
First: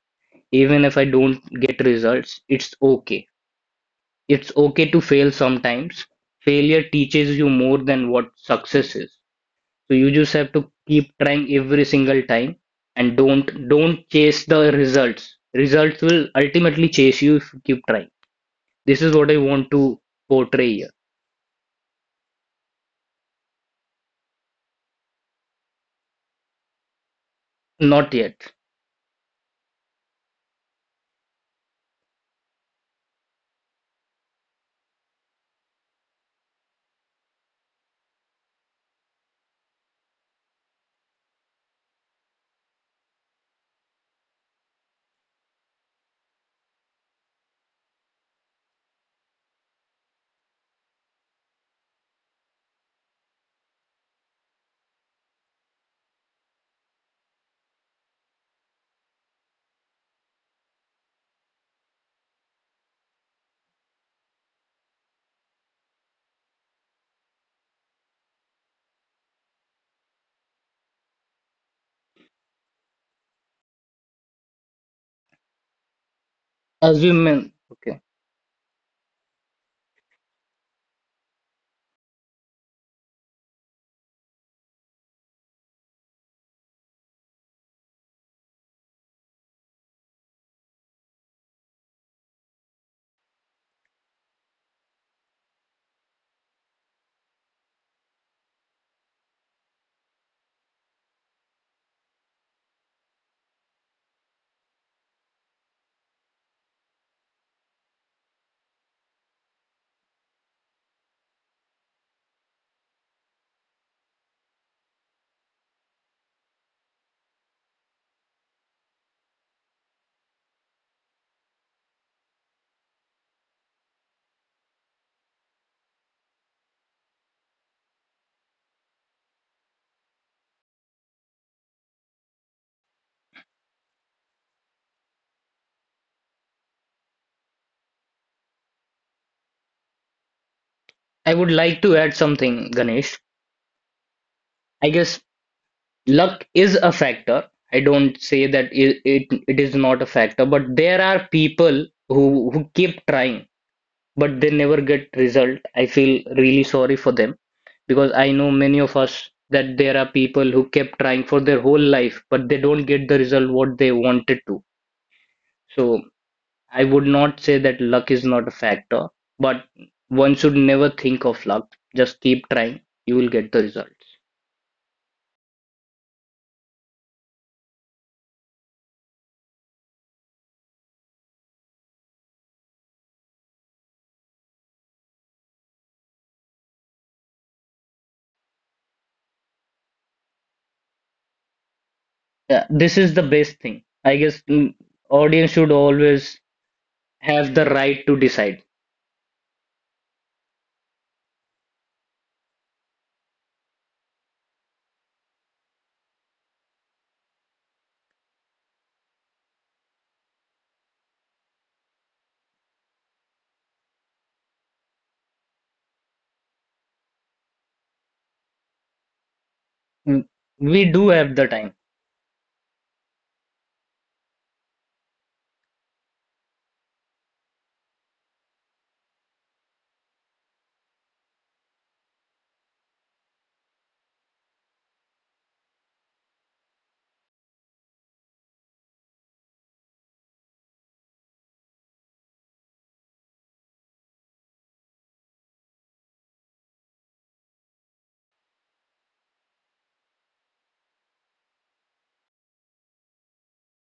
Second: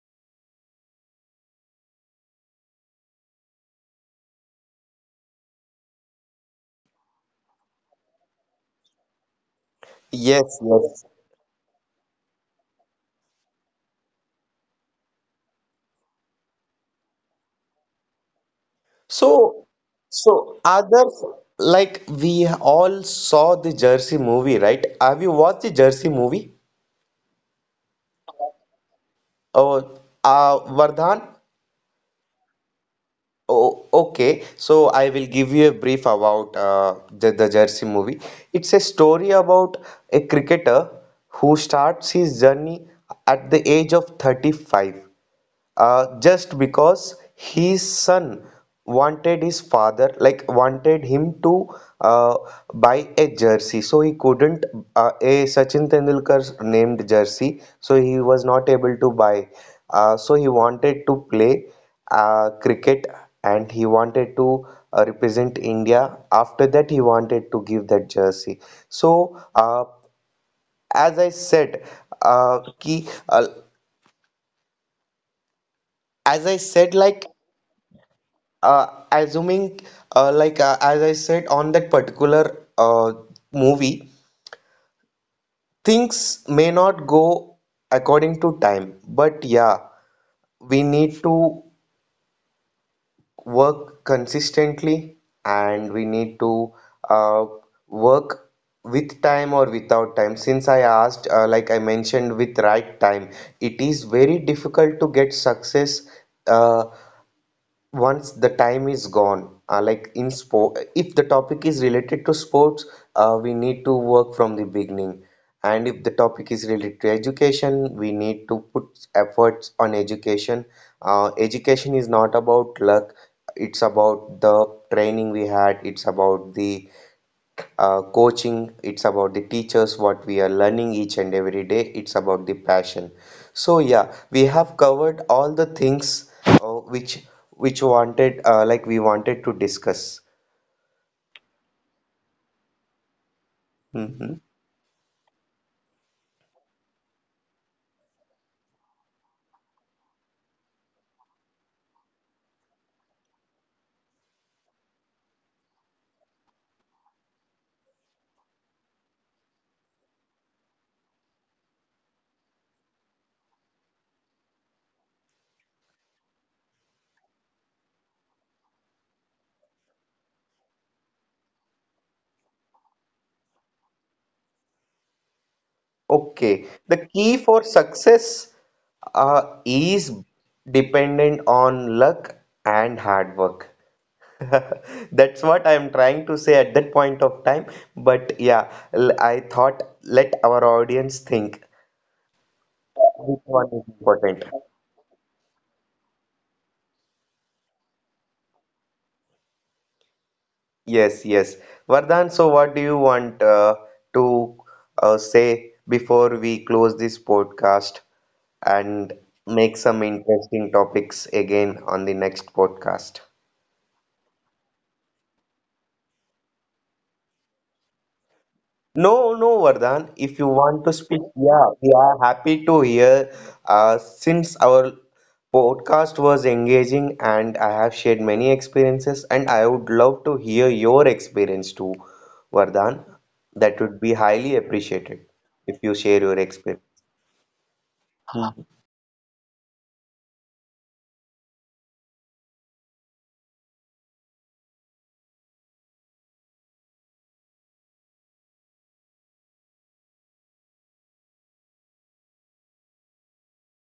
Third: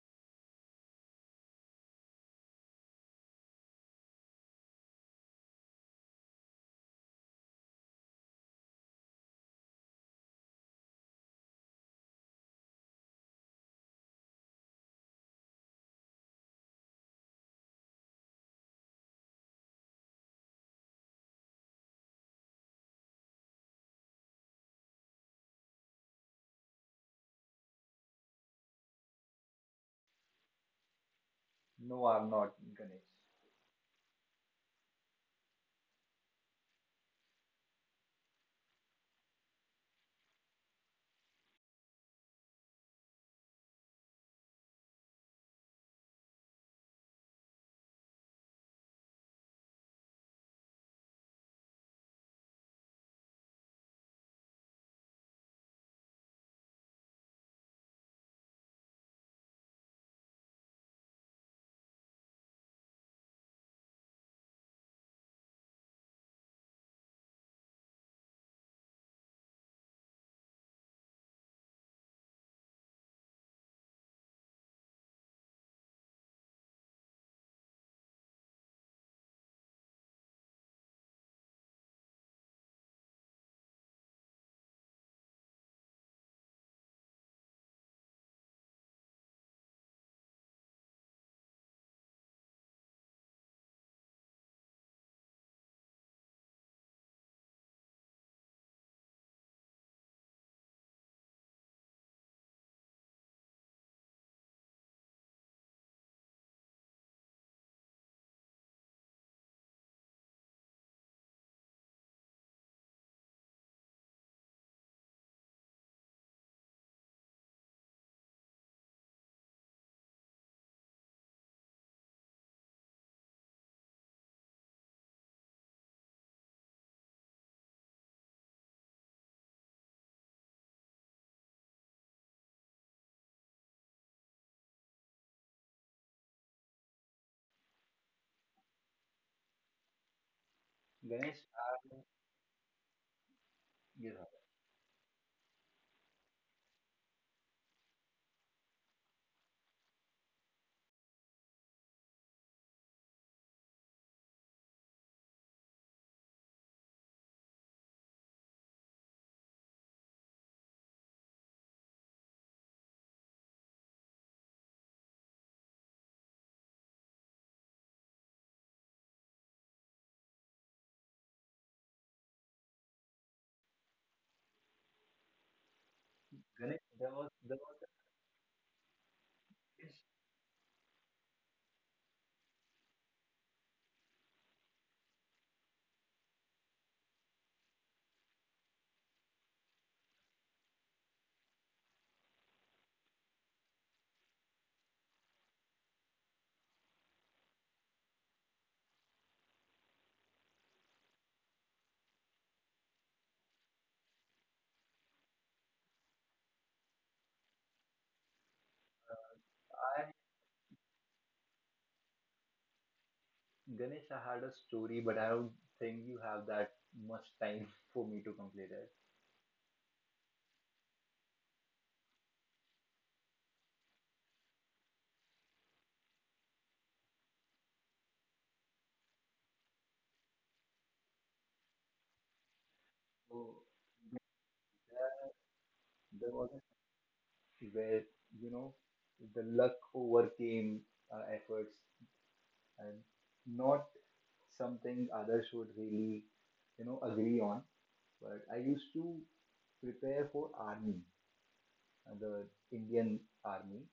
Speaker 2: even if I don't get results, it's okay. It's okay to fail sometimes. Failure teaches you more than what success is. So you just have
Speaker 1: Yes,
Speaker 2: to
Speaker 1: yes.
Speaker 2: keep trying every single time and don't chase the results. Results will ultimately chase you if you keep trying. This is what I
Speaker 1: So,
Speaker 2: want to
Speaker 1: so
Speaker 2: portray here.
Speaker 1: others like we all saw the Jersey movie, right? Have you watched the Jersey movie?
Speaker 2: Not yet.
Speaker 1: Oh, Vardhan.
Speaker 3: no, I'm not, Ganesh.
Speaker 1: Oh, okay. So I will give you a brief about the Jersey movie. It's a story about a cricketer who starts his journey at the age of 35. Just because his son wanted his father like wanted him to uh, buy a jersey so he couldn't, a Sachin Tendulkar named jersey, so he was not able to buy. So he wanted to play cricket and he wanted to represent India. After that he wanted to give that jersey. So as I said uh, ki, uh, as I said,
Speaker 2: As you
Speaker 1: like
Speaker 2: men okay.
Speaker 1: uh, assuming like as I said on that particular movie, things may not go according to time, but yeah, we need to work consistently and we need to uh, work with time or without time. Since I asked like I mentioned with right time, it is very difficult to get success uh, once the time is gone. Like in sport, if the topic is related to sports, we need to work from the beginning. And if the topic is related to education, we need to put efforts on education. Education is not about luck, it's about the training we had, it's about the coaching, it's about the teachers, what we are learning each and every day, it's about the passion. So yeah, we have covered all the things uh, which which wanted like we wanted to discuss.
Speaker 2: I
Speaker 3: Ganesh,
Speaker 2: would like to add something, Ganesh.
Speaker 3: you know,
Speaker 1: Hmm.
Speaker 2: I guess luck is a factor. I don't say that it is not a factor, but there are people who keep trying, but they never get result. I feel really sorry for them because I know many of us that there are people who kept trying for their whole life, but they don't get the result what they wanted to. So I would not say that luck is not a factor, but one should never think of luck. Just keep trying, you will get the results.
Speaker 1: Okay,
Speaker 3: Ganesh,
Speaker 1: the
Speaker 3: there was
Speaker 1: key
Speaker 3: there
Speaker 1: for
Speaker 3: was a
Speaker 1: success
Speaker 3: Ganesh.
Speaker 1: is dependent on luck and hard work. That's what I'm trying to say at that point of time. But yeah, I thought let our audience think.
Speaker 2: Yeah, this is the
Speaker 1: Which
Speaker 2: best
Speaker 1: one
Speaker 2: thing.
Speaker 1: is
Speaker 2: I guess
Speaker 1: important?
Speaker 2: mm, audience should always have the right to decide.
Speaker 1: Yes, yes. Vardhan, so what do you want to say before we close this podcast and make some
Speaker 3: I
Speaker 1: interesting topics again on the next podcast?
Speaker 3: Ganesh, I had a story, but I don't think you have that much time for me to complete it.
Speaker 1: No, no, Vardhan.
Speaker 2: Mm,
Speaker 1: If you
Speaker 2: we
Speaker 1: want to
Speaker 2: do
Speaker 1: speak,
Speaker 2: have the
Speaker 1: yeah,
Speaker 2: time.
Speaker 1: we are happy to hear. Since our podcast was engaging and I have shared many experiences, and I would love to hear your experience too, Vardhan.
Speaker 3: So
Speaker 1: That would be highly appreciated if you share
Speaker 3: there
Speaker 1: your
Speaker 3: was a
Speaker 1: experience.
Speaker 3: story where you know the luck overcame efforts, and not something others would really agree on. But I used to prepare for army, the Indian army.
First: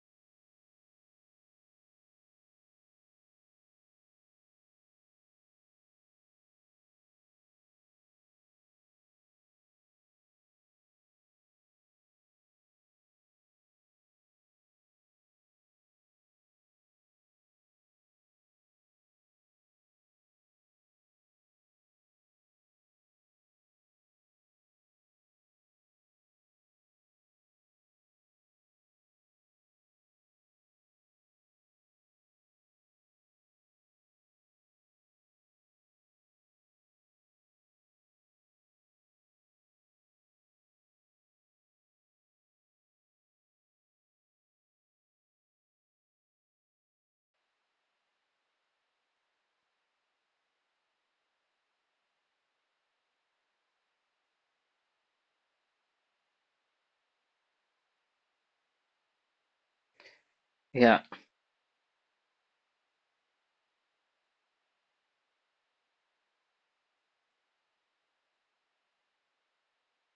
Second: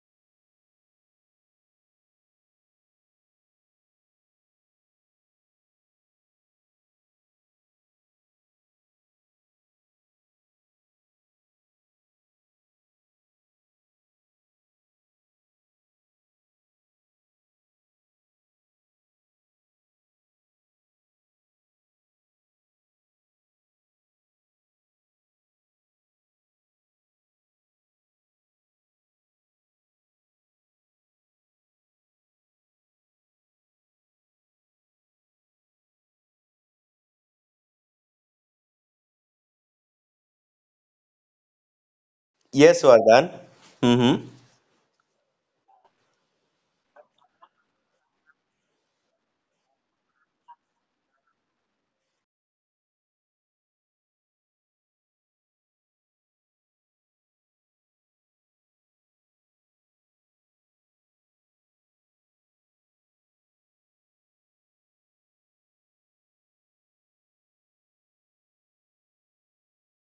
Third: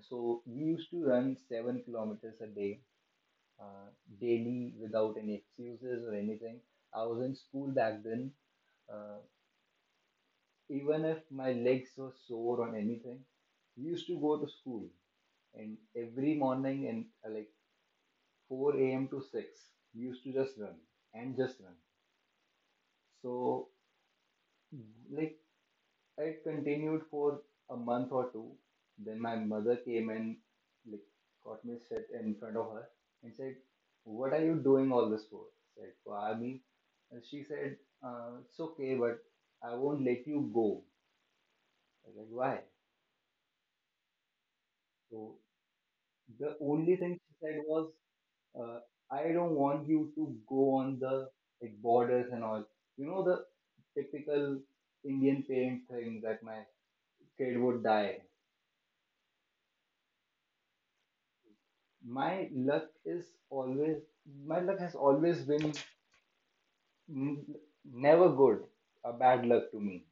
Speaker 3: So we used to run 7 kilometers a day uh, daily without any excuses or anything. I was in school back then. Uh, Even if my legs were sore or anything, we used to go to school. And every morning, and like 4 a.m. to 6, we used to just run and just run. So, like, it continued for a month or two. Then my mother came and like got me sit in front of her and said, "What are you doing all this for?" I said, "For army." And she said, "It's okay, but I won't let you go." I was like, "Why?"
Speaker 1: Yes, Vardhan. Mm-hmm.
Speaker 3: So the only thing she said was, uh, "I don't want you to go on the like borders and all." You know the typical Indian parent thing that my kid would die.
Speaker 2: Yeah.
Speaker 3: My luck is always my luck has always been n- never good, a bad luck to me.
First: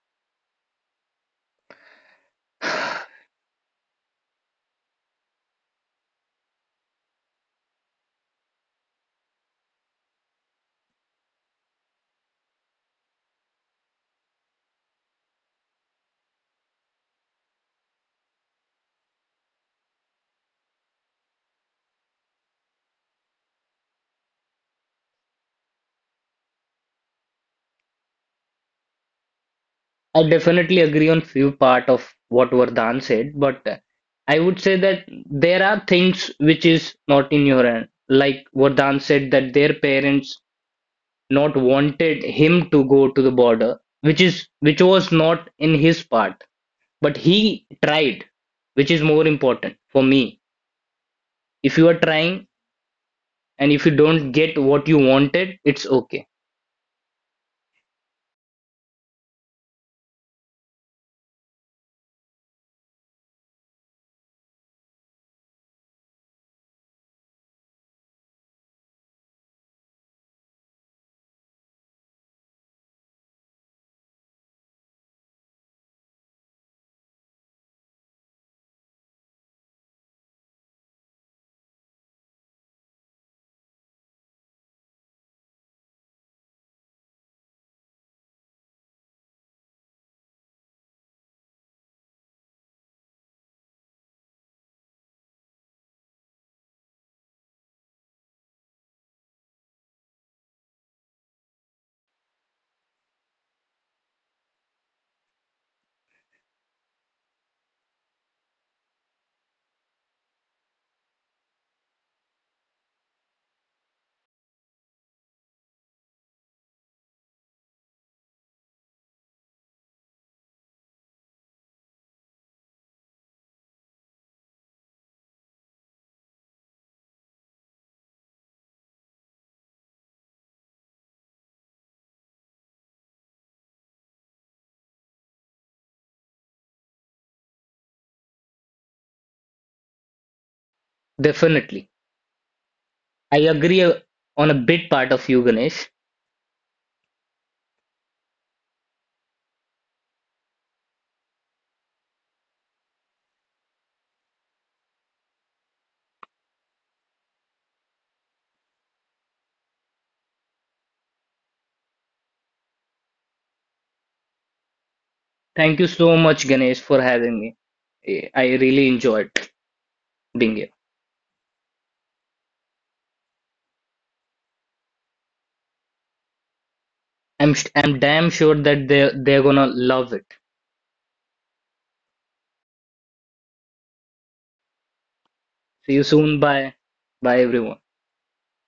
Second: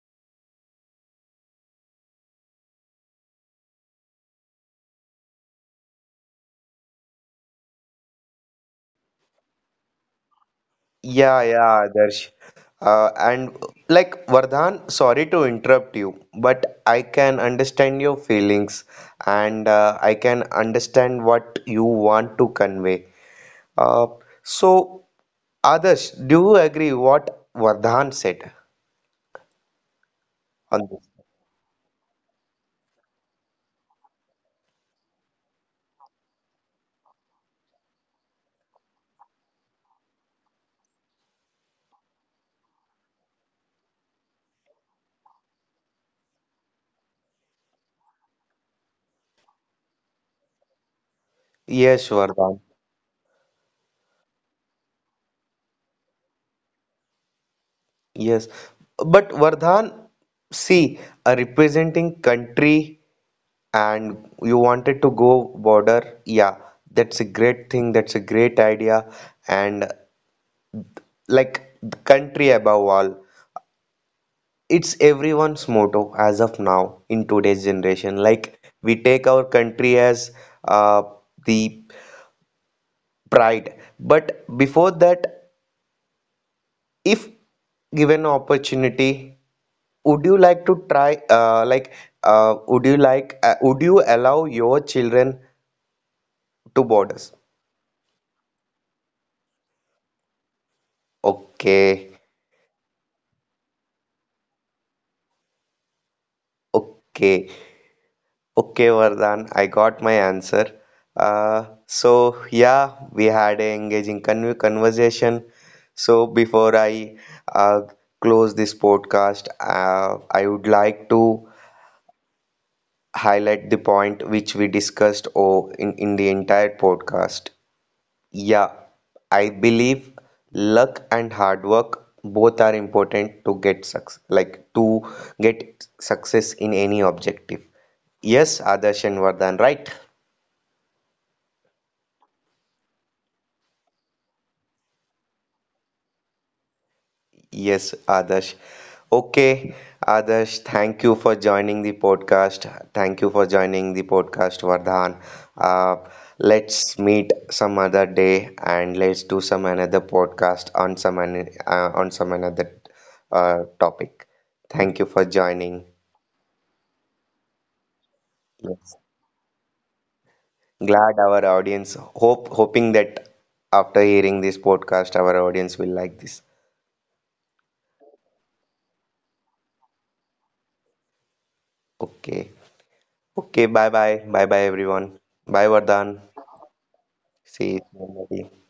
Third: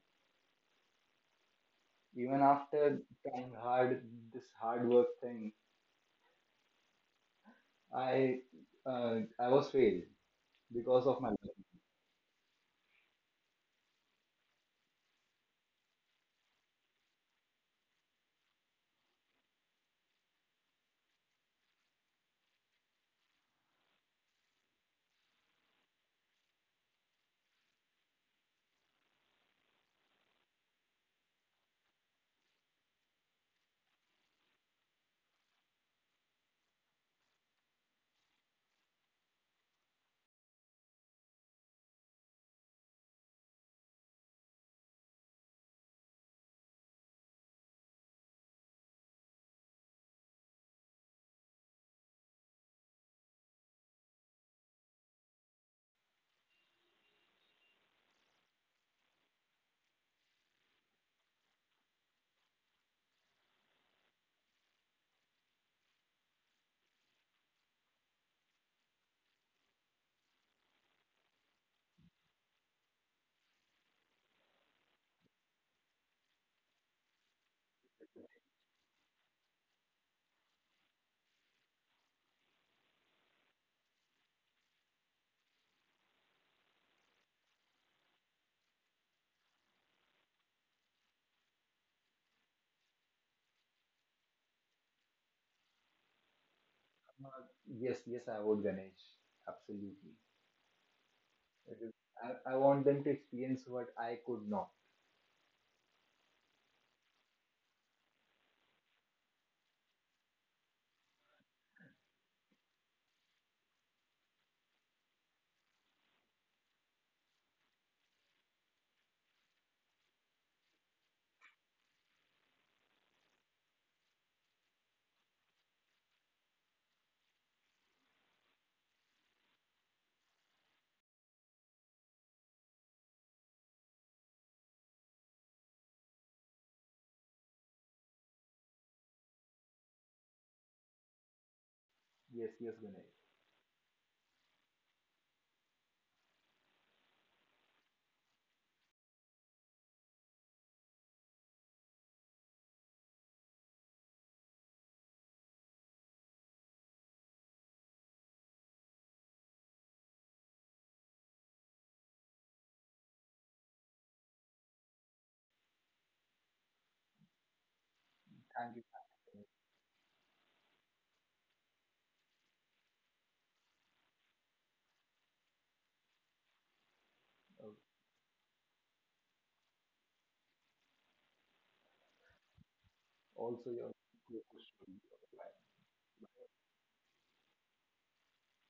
Speaker 3: Even after trying hard, this hard work thing, i I was failed because of my
Speaker 1: Yeah,
Speaker 3: luck.
Speaker 1: yeah, Adarsh. And like Vardhan, sorry to interrupt you, but I can understand your feelings and I can understand what you want to convey. Uh, so, Adarsh, do you agree what Vardhan said
Speaker 2: I definitely
Speaker 1: on
Speaker 2: agree on
Speaker 1: this?
Speaker 2: few part of what Vardhan said, but I would say that there are things which is not in your hand. Like Vardhan said that their parents not wanted him to go to the border, which is which was not in his part. But he tried, which is more important for me. If you are
Speaker 1: Yes,
Speaker 2: trying
Speaker 1: Vardhan.
Speaker 2: and if you don't get what you wanted, it's okay.
Speaker 1: Yes. But Vardhan, see, representing country and you wanted to go border, yeah, that's a great thing, that's a great idea. And like the country above all, it's everyone's motto as of now in today's generation. Like we take our country as uh, the pride, but before that, if given opportunity, would you like to try would you allow your children to borders?
Speaker 3: Uh, yes, yes I would, Ganesh, absolutely. It is-
Speaker 1: Okay.
Speaker 3: I want them to experience what I could not.
Speaker 1: Okay. Okay, Vardhan, I got my answer. So yeah, we had a engaging conversation. So before I uh, close this podcast, I would like to highlight the point which we discussed, oh, in the entire podcast. Yeah, I believe luck and hard work both are important to get success, like to get success in any objective. Yes, Adarsh and Vardhan, right?
Speaker 2: Definitely.
Speaker 3: Yes, yes, Ganesh,
Speaker 2: I agree on a big part of you, Ganesh.
Speaker 1: Yes, Adarsh. Okay, Adarsh, thank you for joining the podcast. Thank you for joining the podcast, Vardhan. Uh, let's meet some other day and let's do some another podcast on some on some another topic. Thank you for
Speaker 2: Thank
Speaker 1: joining.
Speaker 2: you so much, Ganesh, for having me. Eh, I
Speaker 3: thank you.
Speaker 2: really
Speaker 1: Yes.
Speaker 2: enjoyed being here.
Speaker 1: Glad our audience hope hoping that after hearing this podcast, our audience will like this.
Speaker 2: I'm
Speaker 3: Uh,
Speaker 2: sh- I'm damn sure that they're gonna love it.
Speaker 1: Okay. Okay,
Speaker 3: also
Speaker 1: bye bye.
Speaker 3: your
Speaker 1: Bye bye
Speaker 3: question
Speaker 1: everyone. Bye
Speaker 2: See you
Speaker 1: Vardhan.
Speaker 2: soon. Bye. Bye
Speaker 1: Sí, sí,
Speaker 2: everyone.
Speaker 1: lo